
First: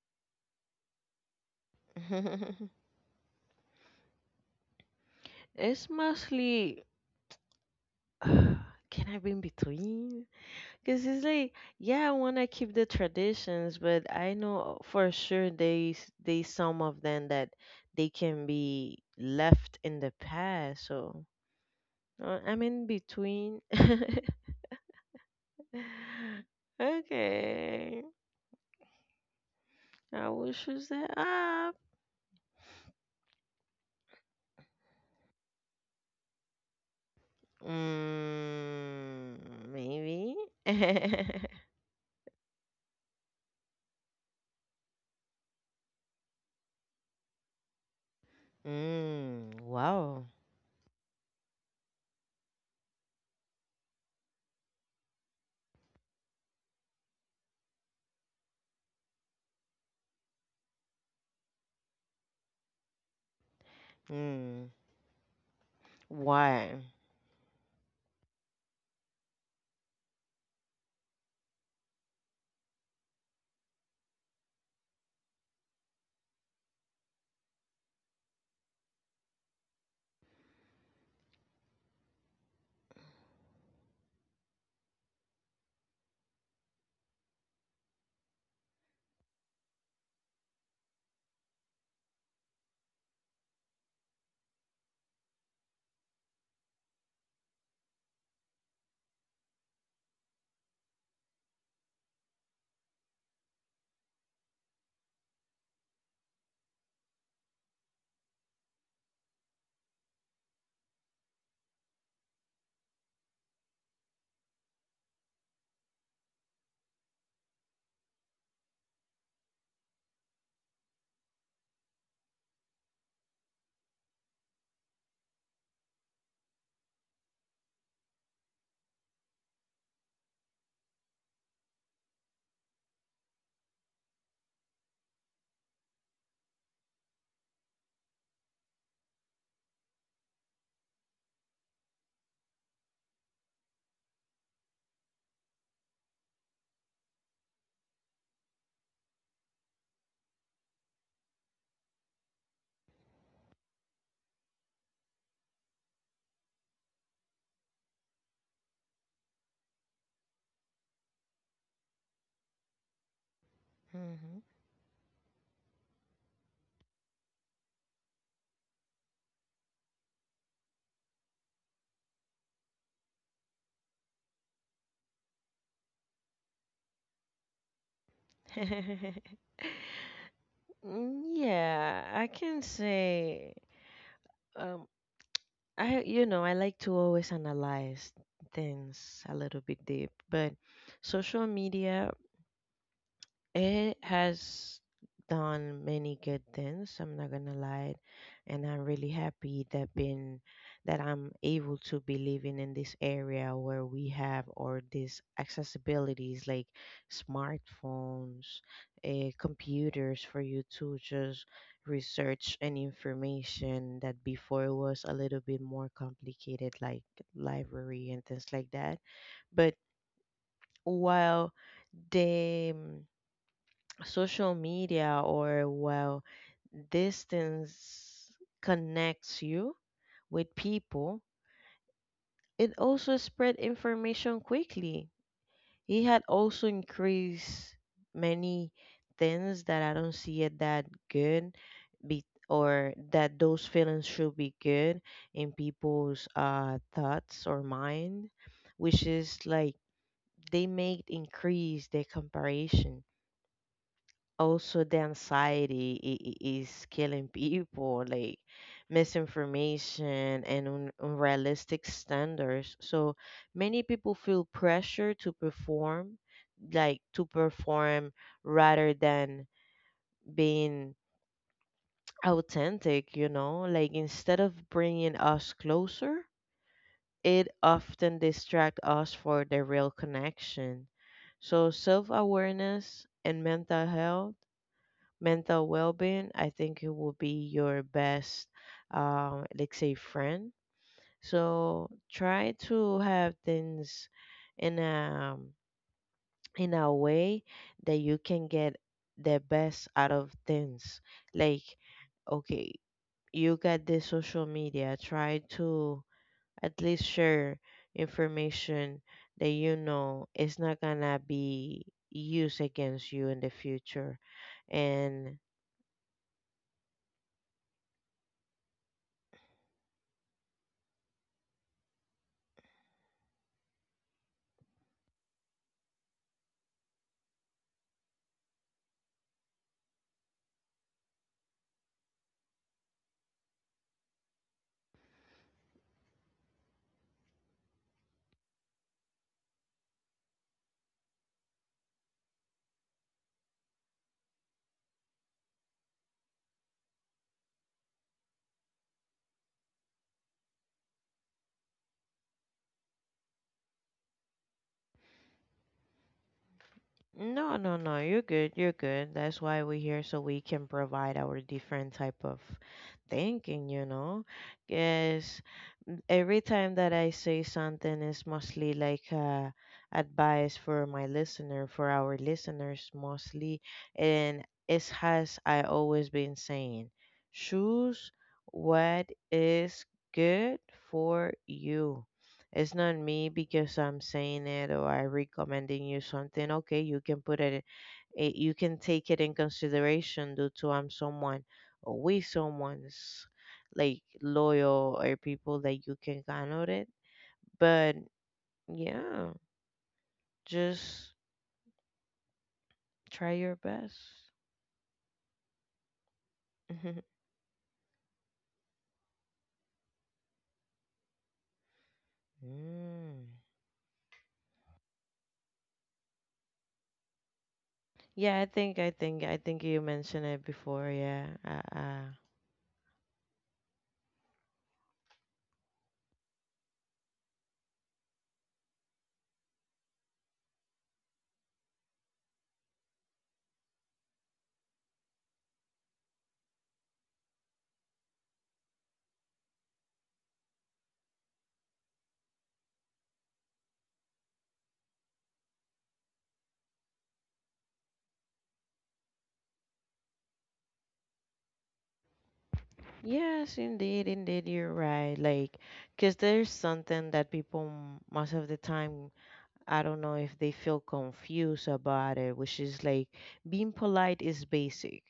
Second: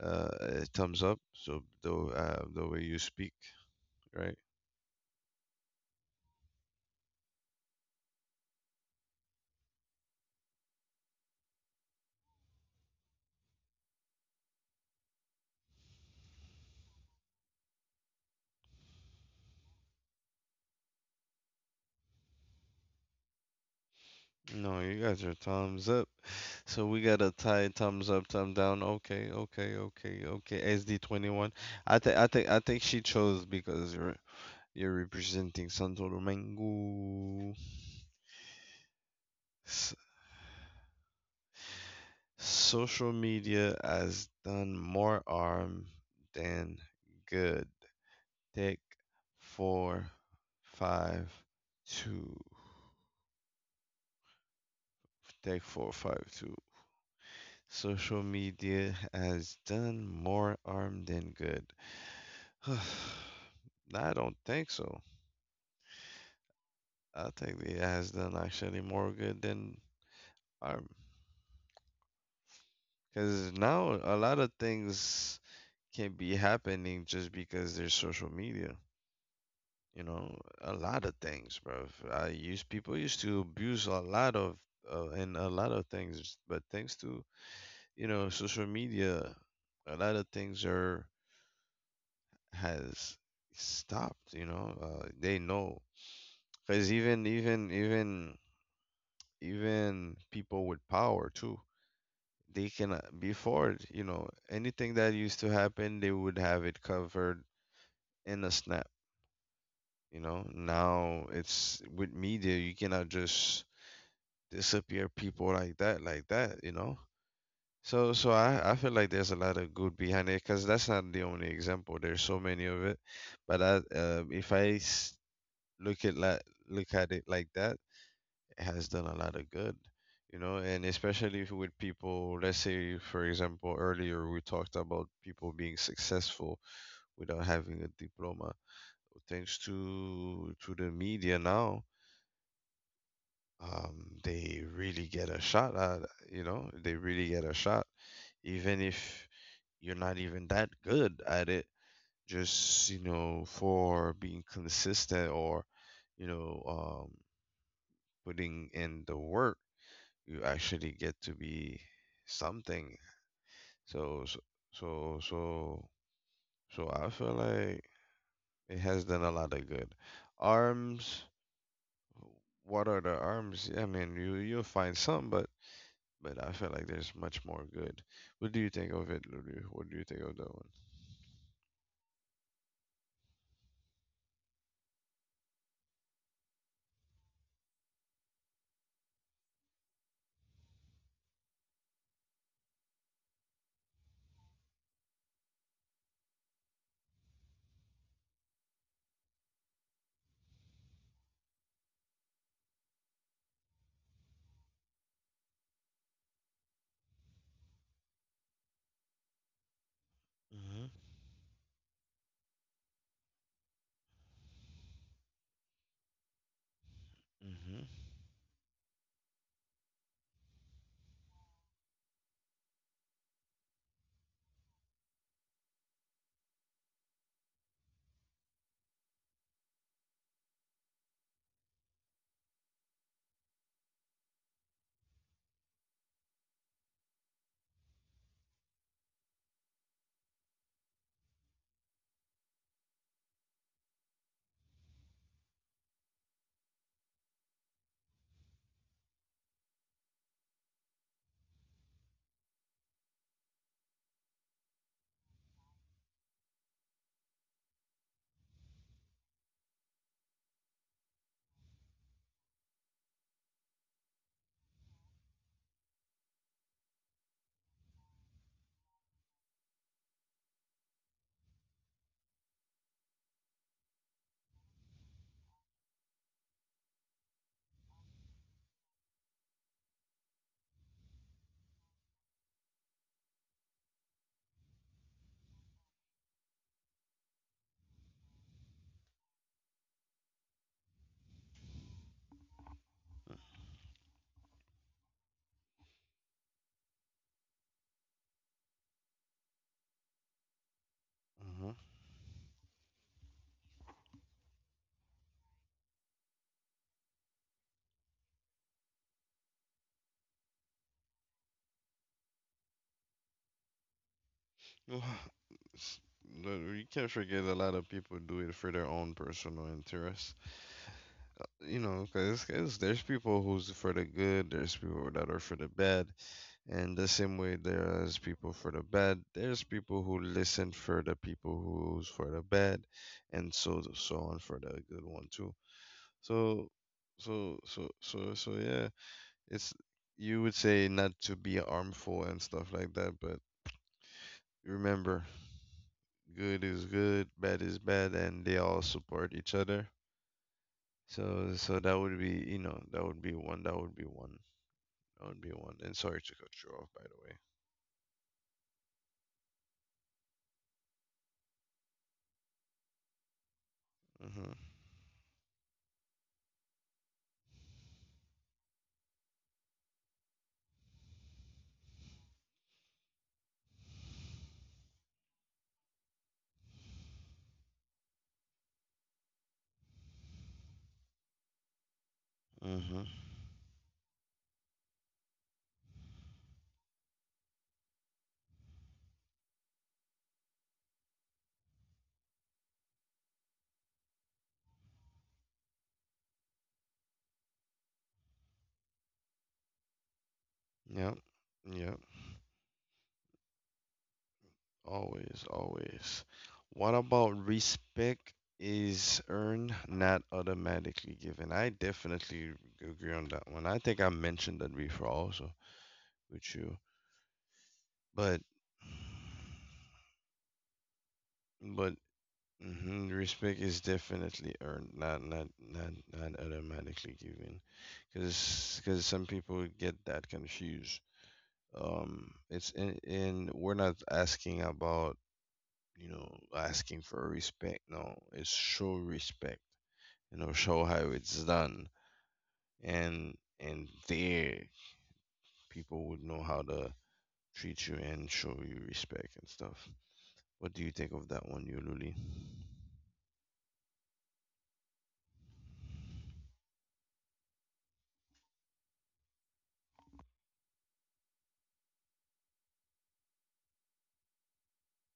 uh a thumbs up, so the way (laughs) you speak, right. It's mostly... (sighs) Can I be in between? Because it's like, yeah, I want to keep the traditions, but I know for sure they, some of them that they can be left in the past. So I'm in between. (laughs) No, you got your thumbs up. So we got a tie, Okay, thumbs up, thumb down. Okay, okay, okay, I will okay. choose that SD21. up. I think she chose because you're representing Santo Domingo. Mm, S- maybe. (laughs) Social media has done more harm than good. Take Mm, four, wow. five, two. Take four, five, two. Social media has done more harm than good. (sighs) I don't Mm, think so. why? I think it has done actually more good than harm. Because now a lot of things can be happening just because there's social media. You know, a lot of things, bro. I use people used to abuse a lot of and a lot of things, but thanks to, you know, social media, a lot of things are has stopped. You know, they know because even people with power too. They can, before, you know, anything that used to happen, they would have it covered in a snap. You know, now it's with media, you cannot just disappear people like that, like that. You know, so I feel like there's a lot of good behind it, because that's not the only example. There's so many of it, but I if I look at la- look at it like that, has done a lot of good, you know, and especially if with people, let's say, for example, earlier we talked about people being successful without having a diploma. Thanks to the media now, they really get a shot at, you know, they really get a shot, even if you're not even that good at it. Just, you know, for being consistent, or, you know, um, putting in the work, you actually get to be something. So so so so, so I feel like it has done a lot of good. Arms, what are the arms? I mean, you'll find some, but I feel like there's much more good. What do you think of Hmm. it, Lulu? What do you (laughs) think of that one? Mm, yeah, I can say um I, you know, I like to always analyze things a little bit deep, but social media, it has done many good things, I'm not gonna lie. And I'm really happy that been that I'm able to be living in this area where we have or these accessibilities like smartphones, computers for you Mhm. to just research and information that before was a little bit more complicated, like Mhm. library and things like that. But while the social media, or well, distance connects you with people, it also spread information quickly. It had also increased many things that I don't see it that good, be or that those feelings should be good in people's thoughts or mind, which is like they make increase their comparison, also the anxiety, is killing people like misinformation and unrealistic standards. So many people feel pressure to perform like to perform rather than being authentic, you know, like instead of bringing us closer, it often distracts us for the real connection. So self-awareness and mental health, mental well-being, I think it will be your best let's say friend. So try to have things in a in a way that you can get the best out of things, like... Mhm. Okay, you got the social media, try to at least share information that you know is not gonna be used against you in the future, Well, and... (sighs) (laughs) s- no, you can't forget a lot of people do it for their own personal interest. You know, because there's people who's for the good, there's people that are for the bad, and the same way there's people for the bad, there's people who listen for the people who's for the bad, and so so on for the good one too. So, yeah, it's, you would say not to be harmful and stuff like that, but remember, good is good, bad is bad, and they all support each other. So so that would be, you know, that would be one on B1. And sorry to cut you off, by No, no, no. You're good. You're good. That's why we're here so we can provide our different type of thinking, you know. the Because every time that I say something is mostly like advice for my listener, for our listeners mostly, and it has I always been saying, choose what is good for you. way. Hmm, It's not hmm. me because I'm saying it or I recommending you something. Okay, you can put it, you can take it in consideration due to I'm someone or we someone's like loyal or people that you can count on it. But yeah, just Yep. Yep. try your best. Always, always. What (laughs) about respect is earned, not automatically given? I definitely agree on Mm. that one. I think I mentioned that before also with you. But Yeah, I think you mentioned it before. Yeah, but uh. hmm, respect is definitely earned, not automatically given, because some people get that confused. It's in, and we're not asking about, you know, asking for respect. No, it's show respect, you know. (laughs) Show how it's done, and there people would know how to treat you and show you respect and stuff. What do you think of that one, yululi? Yes, indeed, indeed, you're right. Like, because there's something that people most of the time, I don't know if they feel confused about it, which is like being polite is basic.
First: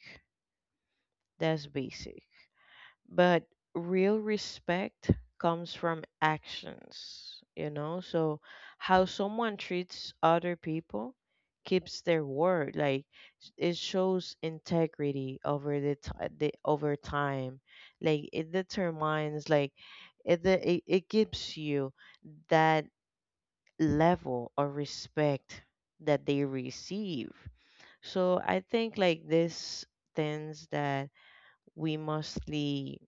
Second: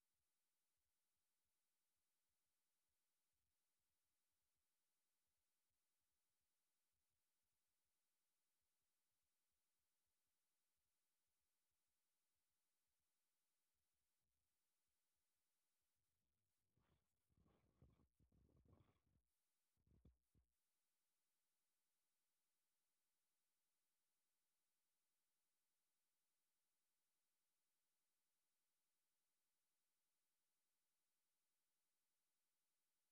That's basic, but real respect comes from actions, you know. So how someone treats other people, keeps their word, like it shows integrity over the over time, like it determines, like it, the- it gives you that level of respect that they receive. So I think like this things that we mostly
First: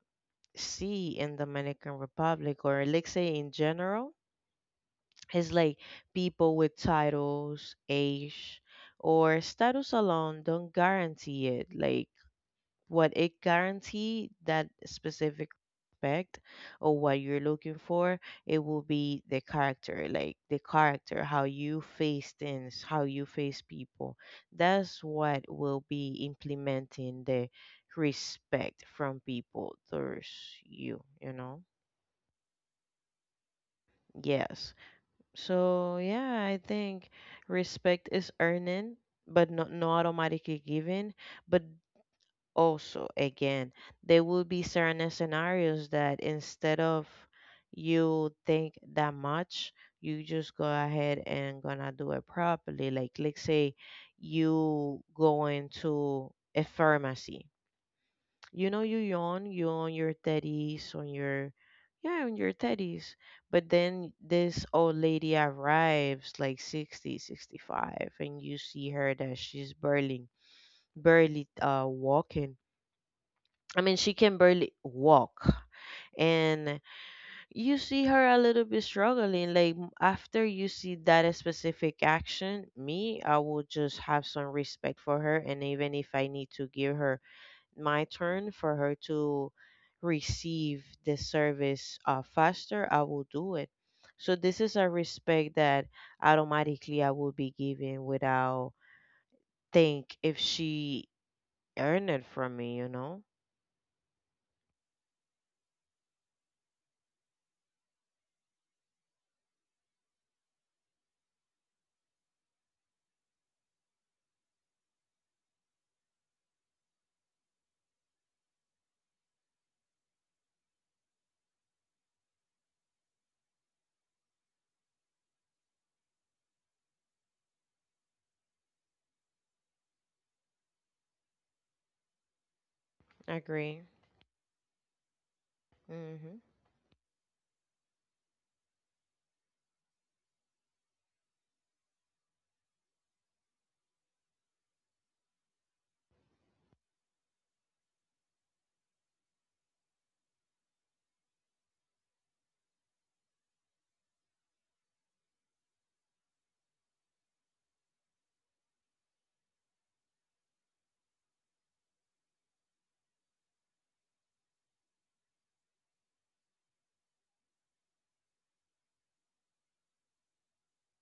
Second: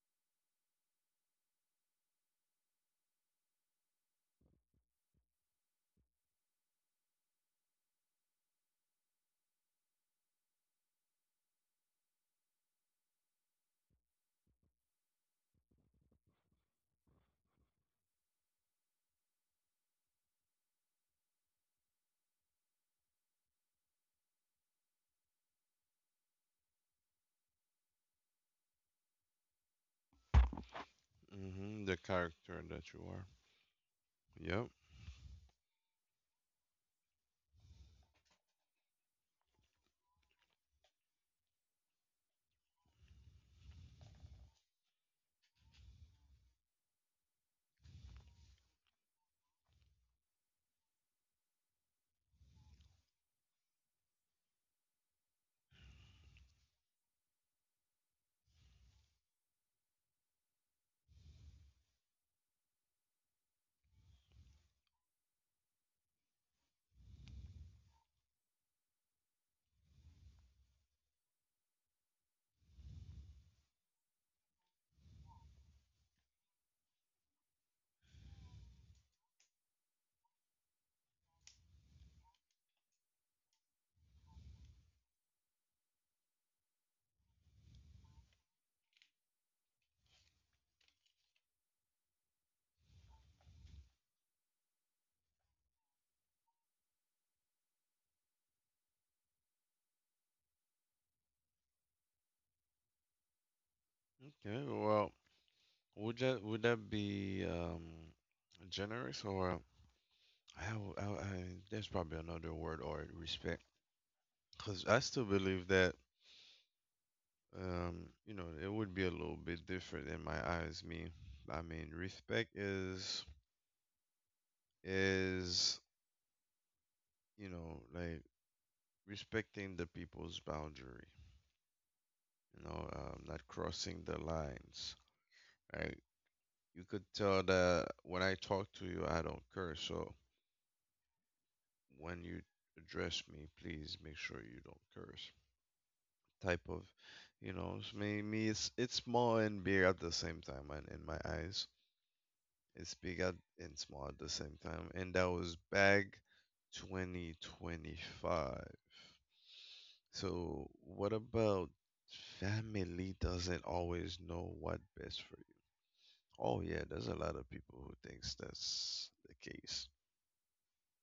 see in Dominican Republic, or let's say in general, is like people with titles, age, or status alone don't guarantee it. Like what it guarantee that specific aspect or what you're looking for, it will be the character, like the character, how you face things, how you face people. That's what will be implementing the respect from people towards you, you know? Mm-hmm, the character that you are. Yep. Yes. So yeah, I think respect is earning, but not not automatically given. But also, again, there will be certain scenarios that instead of you think that much, you just go ahead and gonna do it properly. Like let's say you go into a pharmacy, you know, you yawn, you on your teddies, on yeah, on your teddies. But then this old lady arrives like 60, 65, and you see her that she's barely, barely walking. I mean, she can barely walk. And you see her a little bit struggling. Like, after you see that specific action, me, I will just have some respect for her. And even if I need to give her my turn for her to receive the service faster, I will do it. So this is a respect that automatically I will be given without think if she earned it from me, you know? Okay, well, would that be generous, or I, I, I, there's probably another word, or respect. Because I still believe that, you know, it would be a little bit different in my eyes. Me, I mean, respect is, you know, like respecting the people's boundary. You know, not Agree. crossing the lines. Right? Hmm. You could tell that when I talk to you, I don't curse. So when you address me, please make sure you don't curse. Type of, you know, me, it's small and big at the same time, and in my eyes, it's big at, and small at the same time. And that was back 2025. So, what about family doesn't always know what best for you? Oh, yeah, there's a lot of people who thinks that's the case.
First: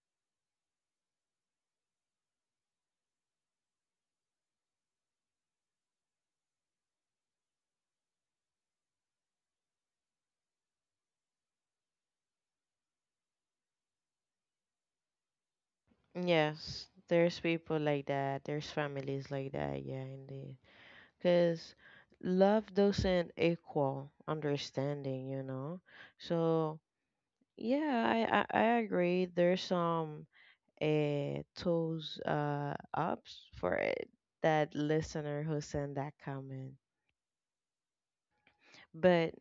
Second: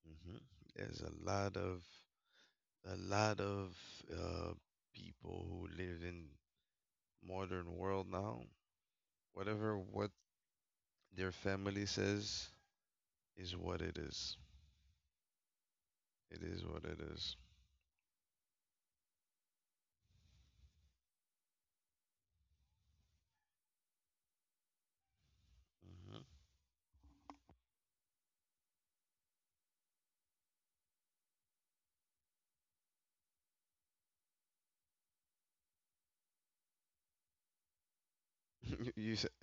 Hmm. There's a lot of a lot of uh, people who live in modern world now. Whatever what their family says is what it is. It is what Yes, it is. there's people like that. There's families like that. Yeah, indeed. Because love doesn't equal understanding, you know? Mm-hmm. So, yeah, I agree. There's some a toes ups for it, that listener who sent that comment. (laughs) You, said But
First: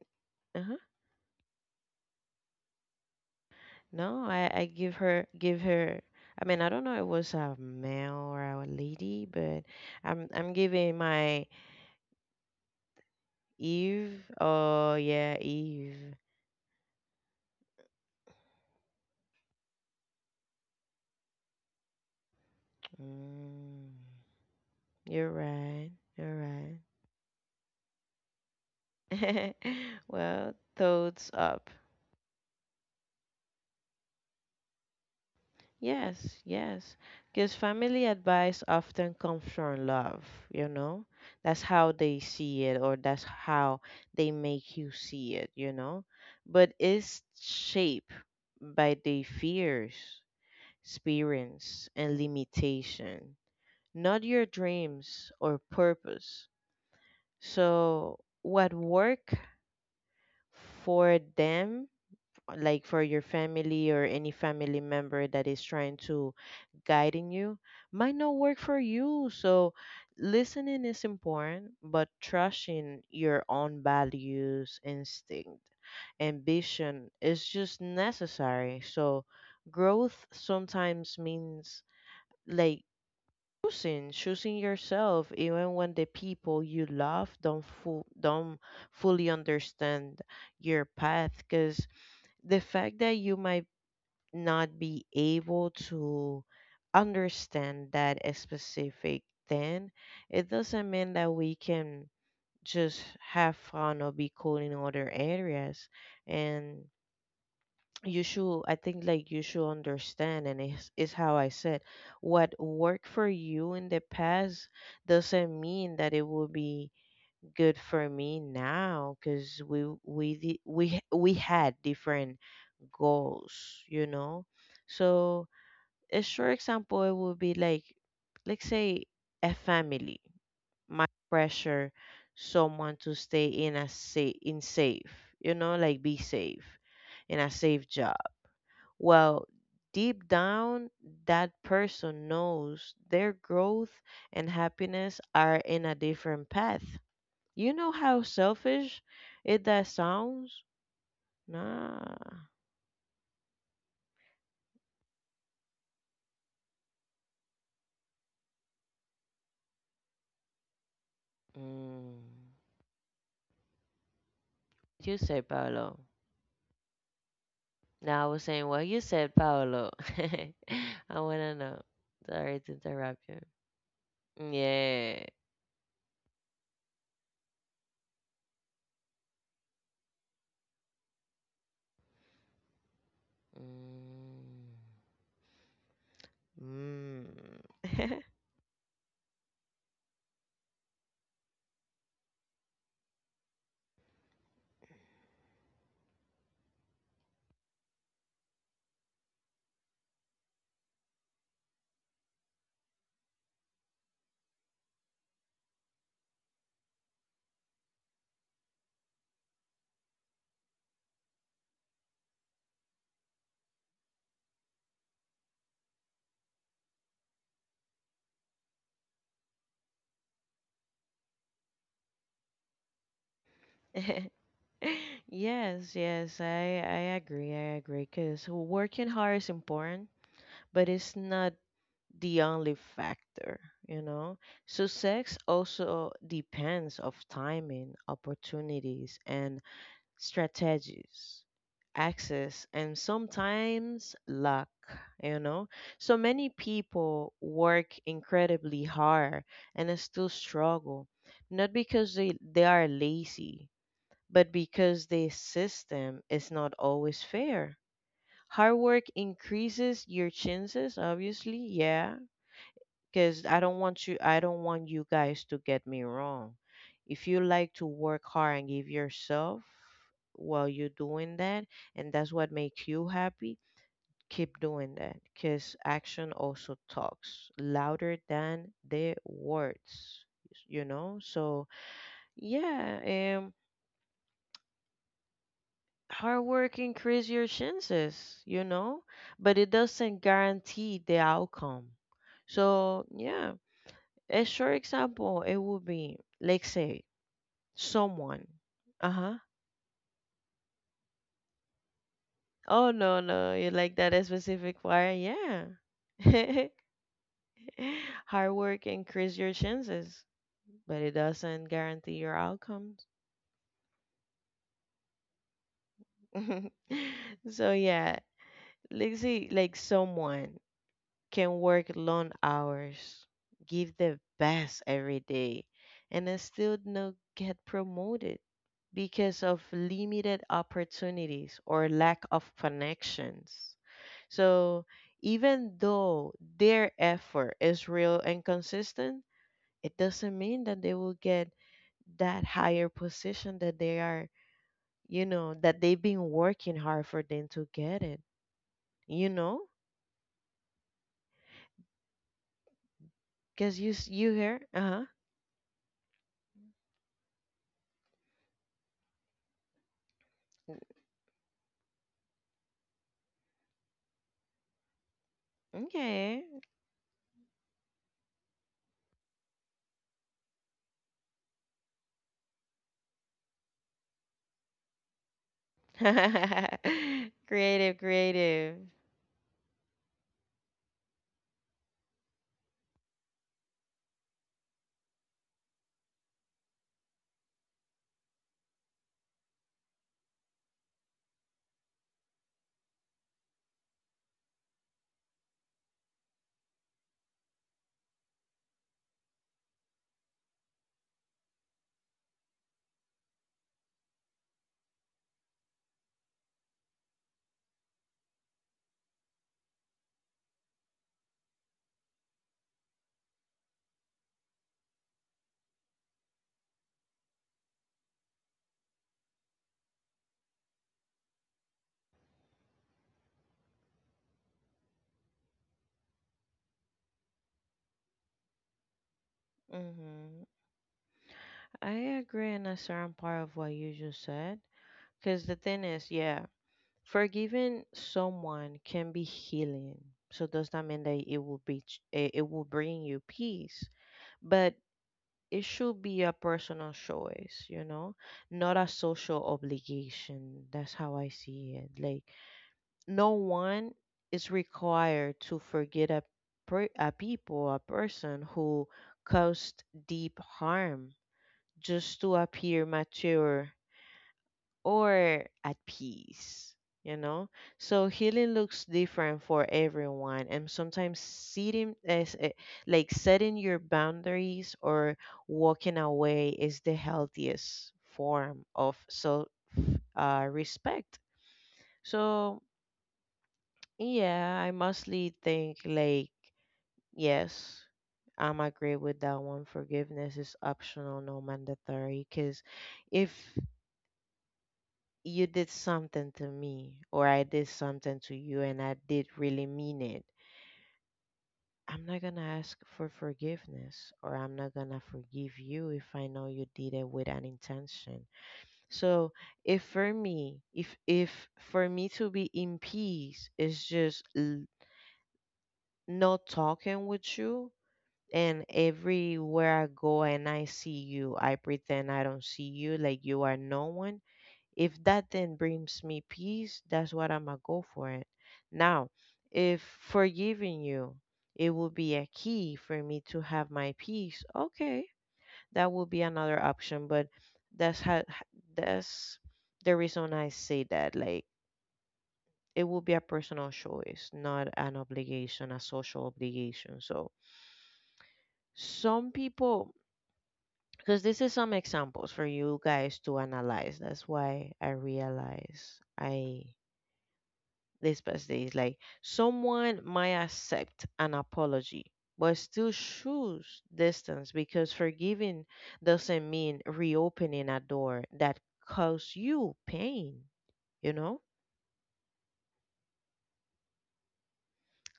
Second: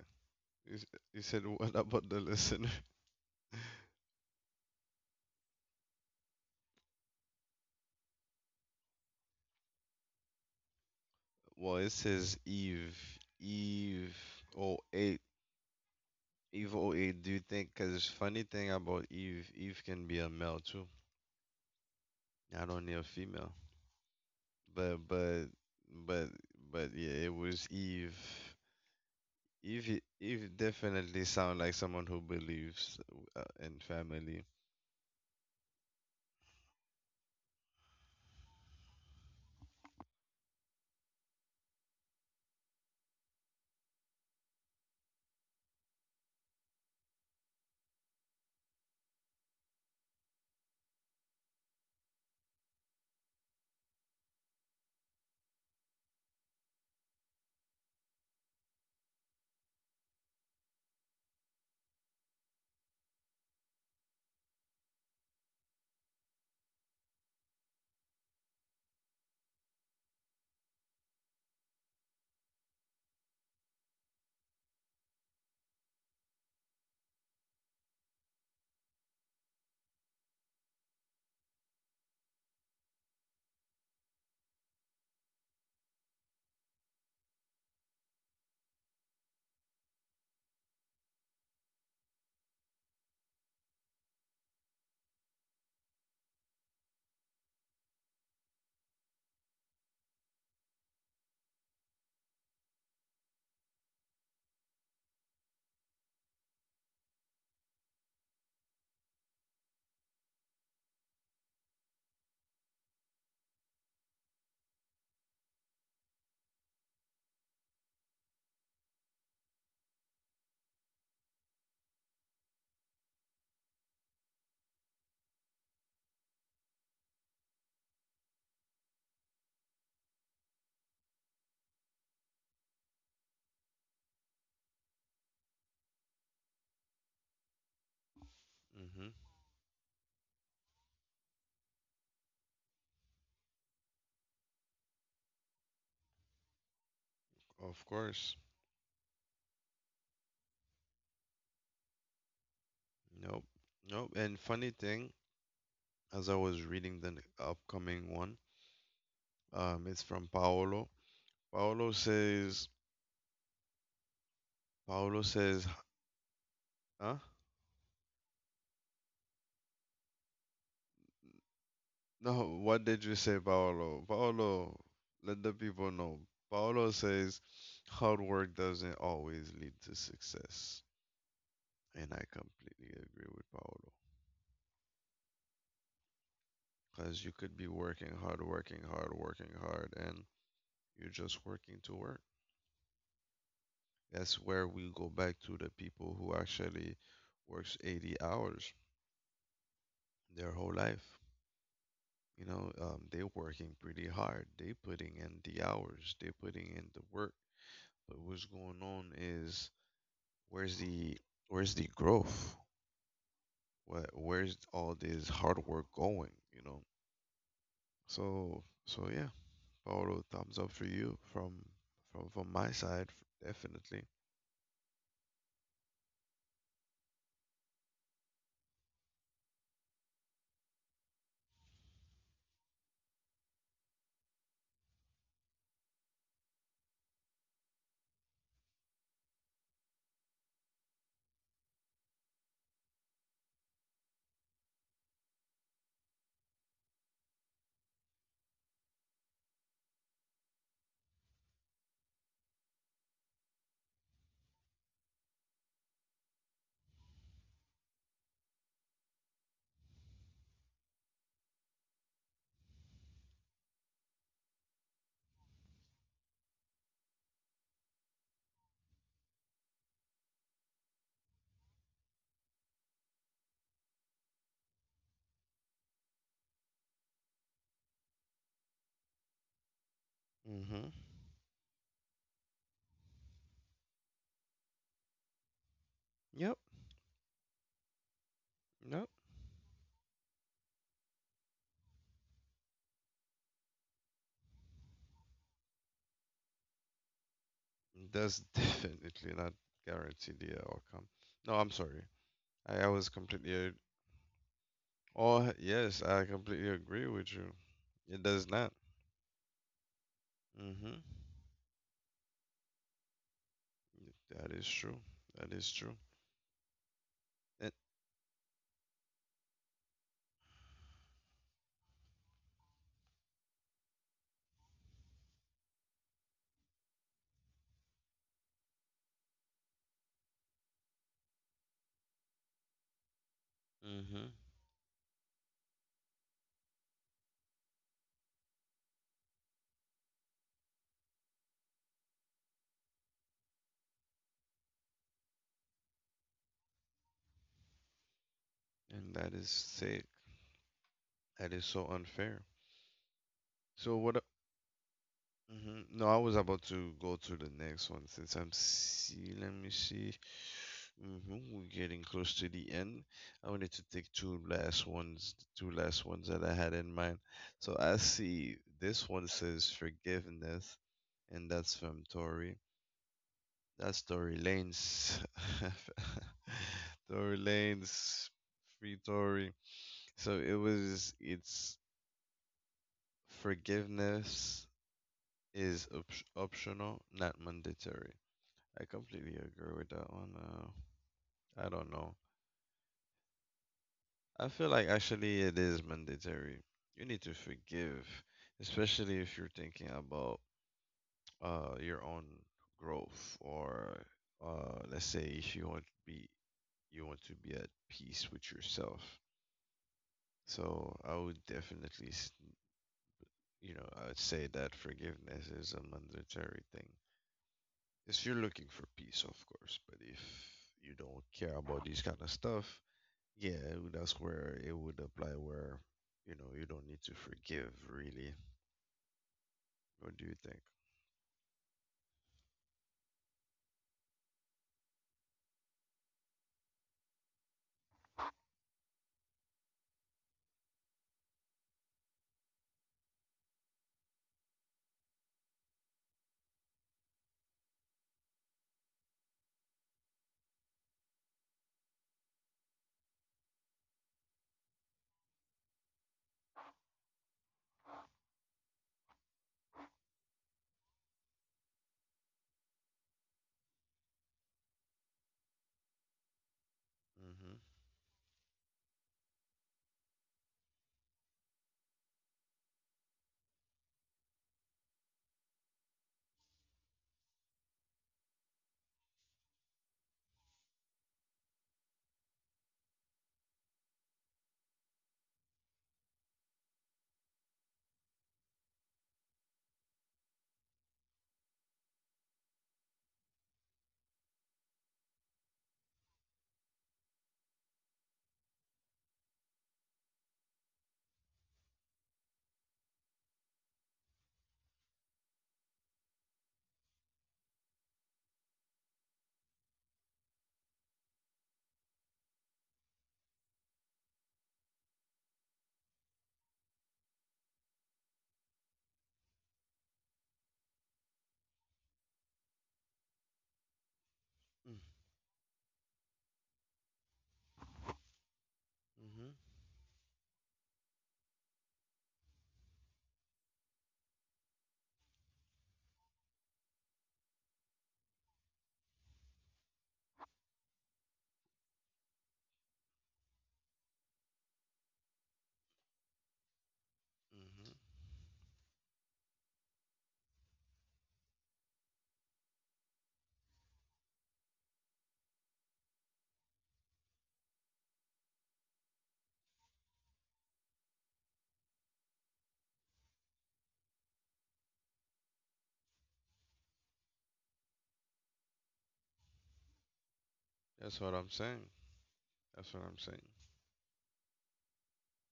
you, uh... s- you said what about the listener? (laughs) No, I give her, give her. I mean, I don't know if it was a male or a lady, but I'm giving my... Well, it says Eve, Eve Eve. or Oh eight, yeah, Eve. Eve or Do you think? Because funny thing about Eve, Eve can be a male too, not only a female. Mm, But you're but right. but You're but yeah, it was Eve. right. Eve (laughs) Eve Well, definitely toes sound up. like someone who believes in family. Yes, yes. Because family advice often comes from love, you know? That's how they see it, or that's how they make you see it, you know? But it's shaped by their fears, experience, and limitation, not your dreams or purpose. So, what work for them, like for your family or any family member that is trying to guiding you, might not work for you. So listening is important, but trusting your own values, instinct, ambition is just necessary. So growth sometimes means, like choosing yourself even when the people you love don't fully understand your path. Because the fact that you might not be able to understand that a specific thing, it doesn't mean that we can just have fun or be cool in other areas. And you should, I think, like you should understand, and it's how I said, what worked for you in the past doesn't mean that it will be good for me now, because we had different goals, you know? So a sure example it would be like, let's say, a family might pressure someone to stay in a safe, in safe, you know, like be safe in a safe job. Hmm. Well, deep down that person knows their growth and happiness are in a different path. You Of know how course. selfish it that sounds? Nah. Nope. Nope. And funny thing, as I was reading the upcoming one. It's from Paolo. Paolo Mm. says, You Paolo say says, Paolo. huh? Now I was saying, well, you said Paolo. (laughs) I wanna know. No, Sorry to what did you interrupt say, you. Paolo? Paolo, Yeah. let the people know. Paolo says, hard work doesn't always lead to success. And I completely agree with Paolo. Mm. Because you could be working Mm. hard, working hard, working hard, and you're just working to work. That's where we go back to the people who actually works 80 hours their whole life. You know, they're working pretty hard. They putting in the hours. They putting in the work. But what's going on is where's the where's the growth? Where's all this hard work going? You know. So yeah, Paolo, thumbs up for you from from my side, (laughs) definitely. (laughs) Yes, yes, I agree. I agree. Cause working hard is important, but it's not the only factor, you know. Success also depends of timing, opportunities, and strategies, access, and sometimes luck, you know? So many people work incredibly hard and they still struggle, not because they are lazy, but because the system is not always fair. Hard work increases your chances, obviously, yeah, because I don't want you guys to get me wrong. If you like to work hard and give yourself while you're doing that and that's what makes you happy, keep doing that because action also talks louder than the words, you Mm-hmm. know? So, yeah, hard Yep. work increase your chances, you know, Nope. but it doesn't guarantee the outcome. So, yeah, a sure example, it would be, like, say, That's someone. (laughs) Uh definitely huh. not guarantee the outcome. No, I'm sorry. I Oh, was no, no. completely. You like that specific fire? Oh, yes, I Yeah. completely agree with you. (laughs) It does Hard not. work increase your chances, Mm-hmm. but it doesn't guarantee your outcomes. That is true. That is true. (laughs) And, So, yeah, like, see, like someone can work long hours, give their best every day, and I still not get promoted because of limited opportunities or lack of connections. mm-hmm. So even though their effort is real and consistent, it doesn't mean that they will get that higher position that they are, you know, that they've been working hard for them to get it, And you that is know? sick. That is so unfair. Because So what? you hear, uh Mm-hmm. No, I was about to go to the next one since I'm see. Let me see. huh. Mm-hmm. We're getting close to the end. I wanted to take two last ones that Okay. I had in mind. So I see this one says forgiveness, and that's from Tori. That's Tory Lane's (laughs) Tory (laughs) Creative, Lane's creative. free Tory. It's forgiveness is optional, not mandatory. I completely agree with that one. I don't know. I feel like actually it is mandatory. You need to forgive, especially if you're thinking about your own growth or let's say if you want to be you want to be at peace with yourself. So I would definitely, you know, I would say that forgiveness is a mandatory thing. If you're looking for peace, of course, but if you don't care about these kind of stuff, yeah, that's where it would apply where, you know, you don't need to forgive really. What do you Hmm. think? I agree, in a certain part of what you just said. Because the thing is, yeah, forgiving someone can be healing. So does that mean that it will be it will bring you peace? But it should be a personal choice, you know, not a social obligation. That's how I see it. Like no one is required to forget a people, a person who caused deep harm just to appear mature or at peace, you Mm-hmm. know? So healing looks different for everyone, and sometimes like setting your boundaries or walking away is the healthiest form of self, respect. So yeah, I mostly think like yes, I'm agree with that one. Forgiveness is optional, no mandatory. Because if you did something to me or I did something to you and I did really mean it, I'm not gonna ask for forgiveness or I'm not gonna forgive you if I know you did it with an intention. So if for me to be in peace is just, not talking with you. And everywhere I go and I see you, I pretend I don't see you, like you are no one. Mm. If that then brings me peace, that's what I'm gonna go for it. Now, Mm-hmm. if forgiving you, it will be a key for me to have my peace. Okay, that will be another option, but that's how, that's the reason I say that. Like it will be a personal choice, not an obligation, a social obligation. So Mm-hmm. some people, because this is some examples for you guys to analyze. That's why I realize I this past day is like someone might accept an apology, but still choose distance because forgiving doesn't mean reopening a door that caused you pain, That's what you I'm know? saying. That's what I'm saying.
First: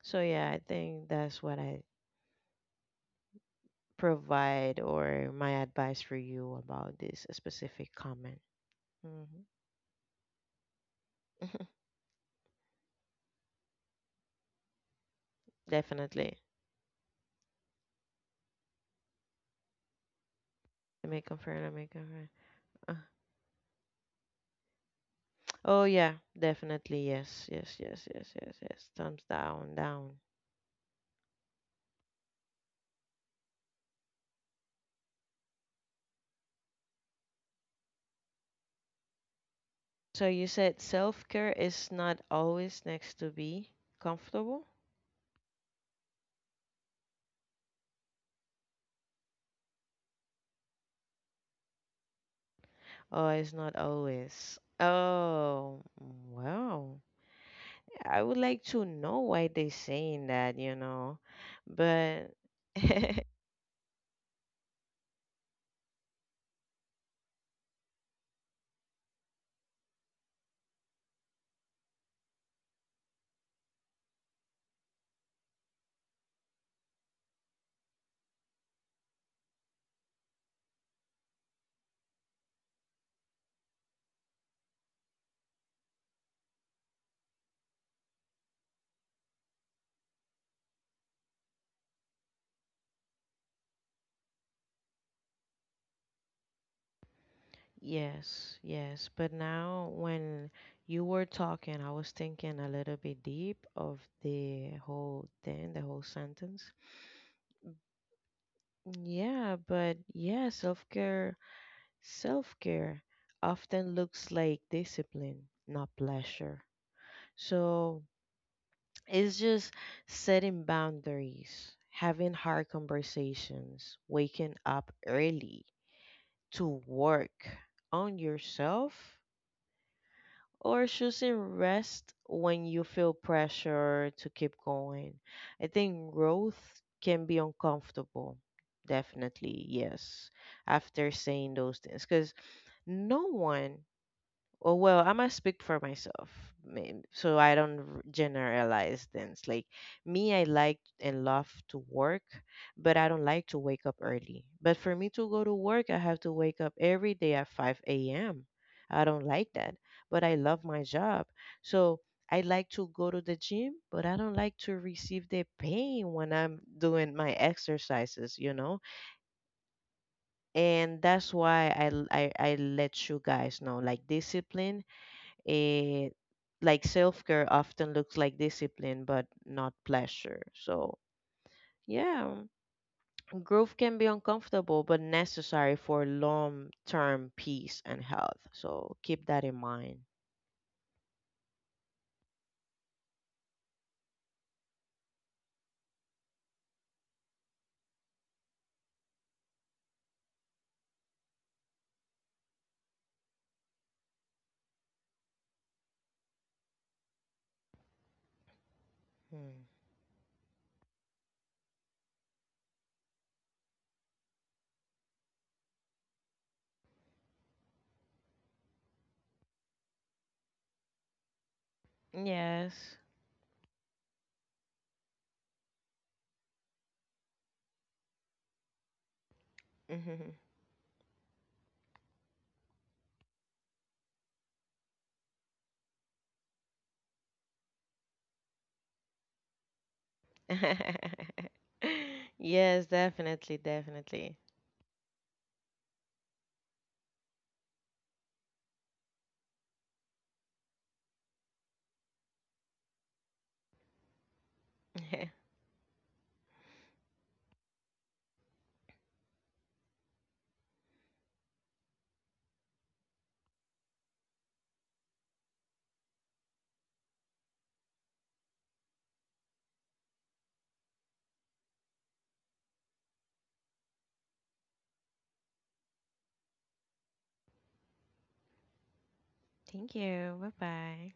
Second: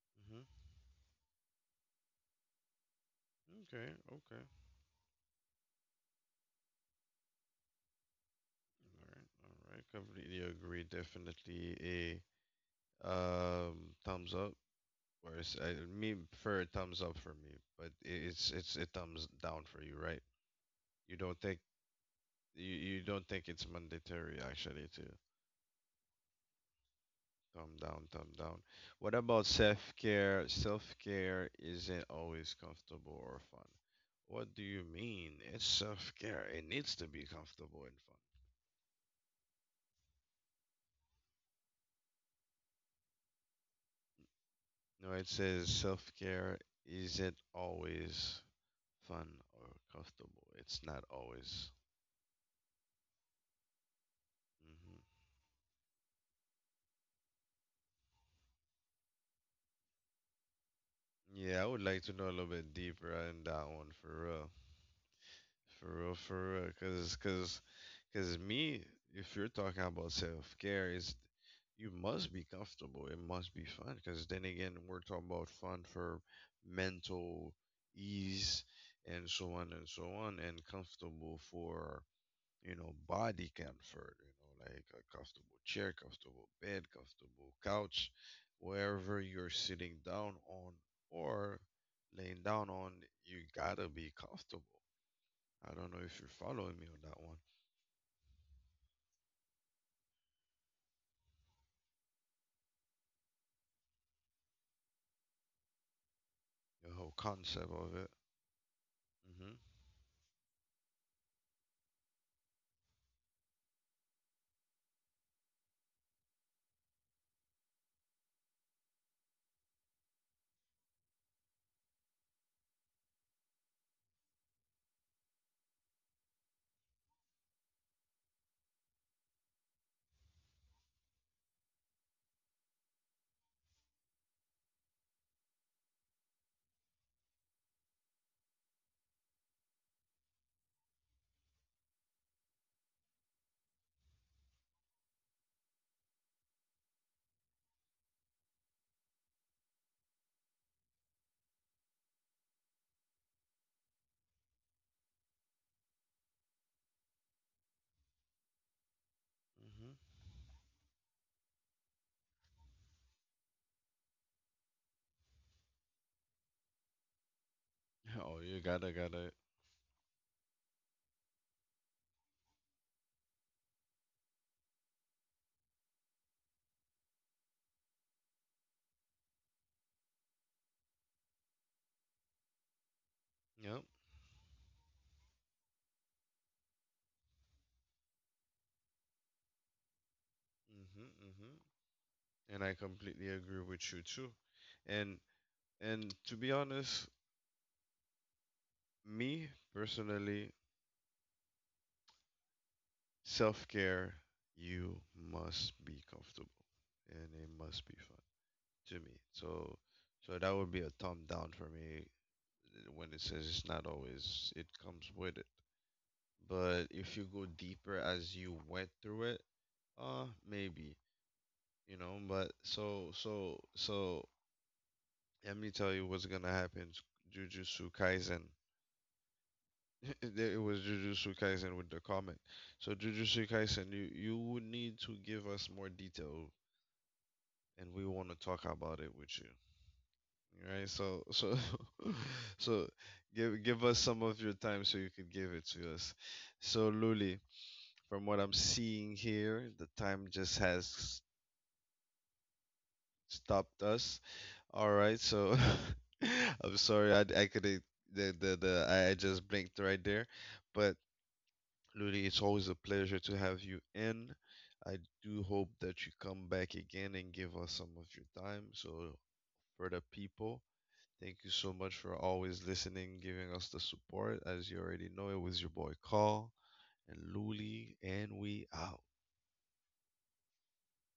So Mm-hmm. yeah, I think that's what I Okay. Okay. provide or my advice for you about this specific comment. All right. Hmm. All right. Completely agree. Definitely a thumbs up course. (laughs) I me Definitely. prefer a thumbs up for me, but it's a thumbs down for you, right? Let You me don't think confirm, let me confirm. Uh, you don't think it's mandatory actually to Oh yeah, definitely. Yes, yes, thumb yes, down, thumb yes, yes, down. yes. What Thumbs about down, self down. care? Self care isn't always comfortable or fun. What do you mean? It's self care. It needs to be comfortable and fun. So you said self-care is not always next to be comfortable? No, it says self care isn't always fun or comfortable. It's not always. Oh, it's not always. Mm-hmm. Oh, wow. I would like to know why they saying that, you know. Yeah, I would like to know But a little bit deeper (laughs) on that one for real. For real, for real. Cause me, if you're talking about self-care, is you must be comfortable. It must be fun. Cause then again, we're talking about fun for mental ease and so on and so on, and comfortable for you know, body comfort, you know, like a comfortable chair, comfortable bed, comfortable couch, wherever you're sitting down on or laying down on, you gotta be comfortable. I don't know if you're following me on that one. yes, yes. But now when you were talking, I was thinking a little bit deep of the whole thing, the whole sentence. The whole concept of it. Yeah, but yeah, self care often looks like discipline, not pleasure. So it's just setting boundaries, having hard conversations, waking up early to work on yourself or choosing rest when you feel pressure to keep going. I think growth can be uncomfortable. Definitely, yes. After saying those things, because no one, oh, well, I must speak for myself, so I don't generalize things. Like me, I like and love to work, but I don't like to wake up early. But for me to go to work, I have to wake up every day at 5 a.m. I don't like that, Hmm. but I love my job. So I like to go to the gym, but I don't like to receive the pain when I'm doing my Hmm. (laughs) exercises, Oh, you you know? gotta gotta. And that's why I let you guys know, like discipline, eh, like self care often looks like discipline, but not pleasure. So, yeah, growth Yep. can be uncomfortable, but necessary for long term peace and health. So, keep that in mind. Hmm. Hmm. And I completely agree with you too. And and to be honest, me personally, self care, you must be comfortable and it must be fun to me. Hmm. So, so that would be a thumb down for me when it says it's not always, it comes with it. But if you go deeper as you went through it, maybe, you know, but Yes. so, let me tell you what's gonna happen. Jujutsu Kaisen. (laughs) Mhm. It was Jujutsu Kaisen with the comment. So Jujutsu Kaisen, you would need to give us more detail and we want to talk about it with you. All right? So (laughs) (laughs) Yes, so definitely, give us some definitely. of your time so you could give it to us. So Luli, from what I'm seeing here, the time just has stopped us. All right. (laughs) So (laughs) I'm sorry I couldn't the I just blinked right there, but Luli, it's always a pleasure to have you in. I do hope that you come back again and give us some of your time so for the people thank you so much for always listening, giving us the support. As you already know, it was your boy Call and Luli, and we out. Thank you. Bye bye.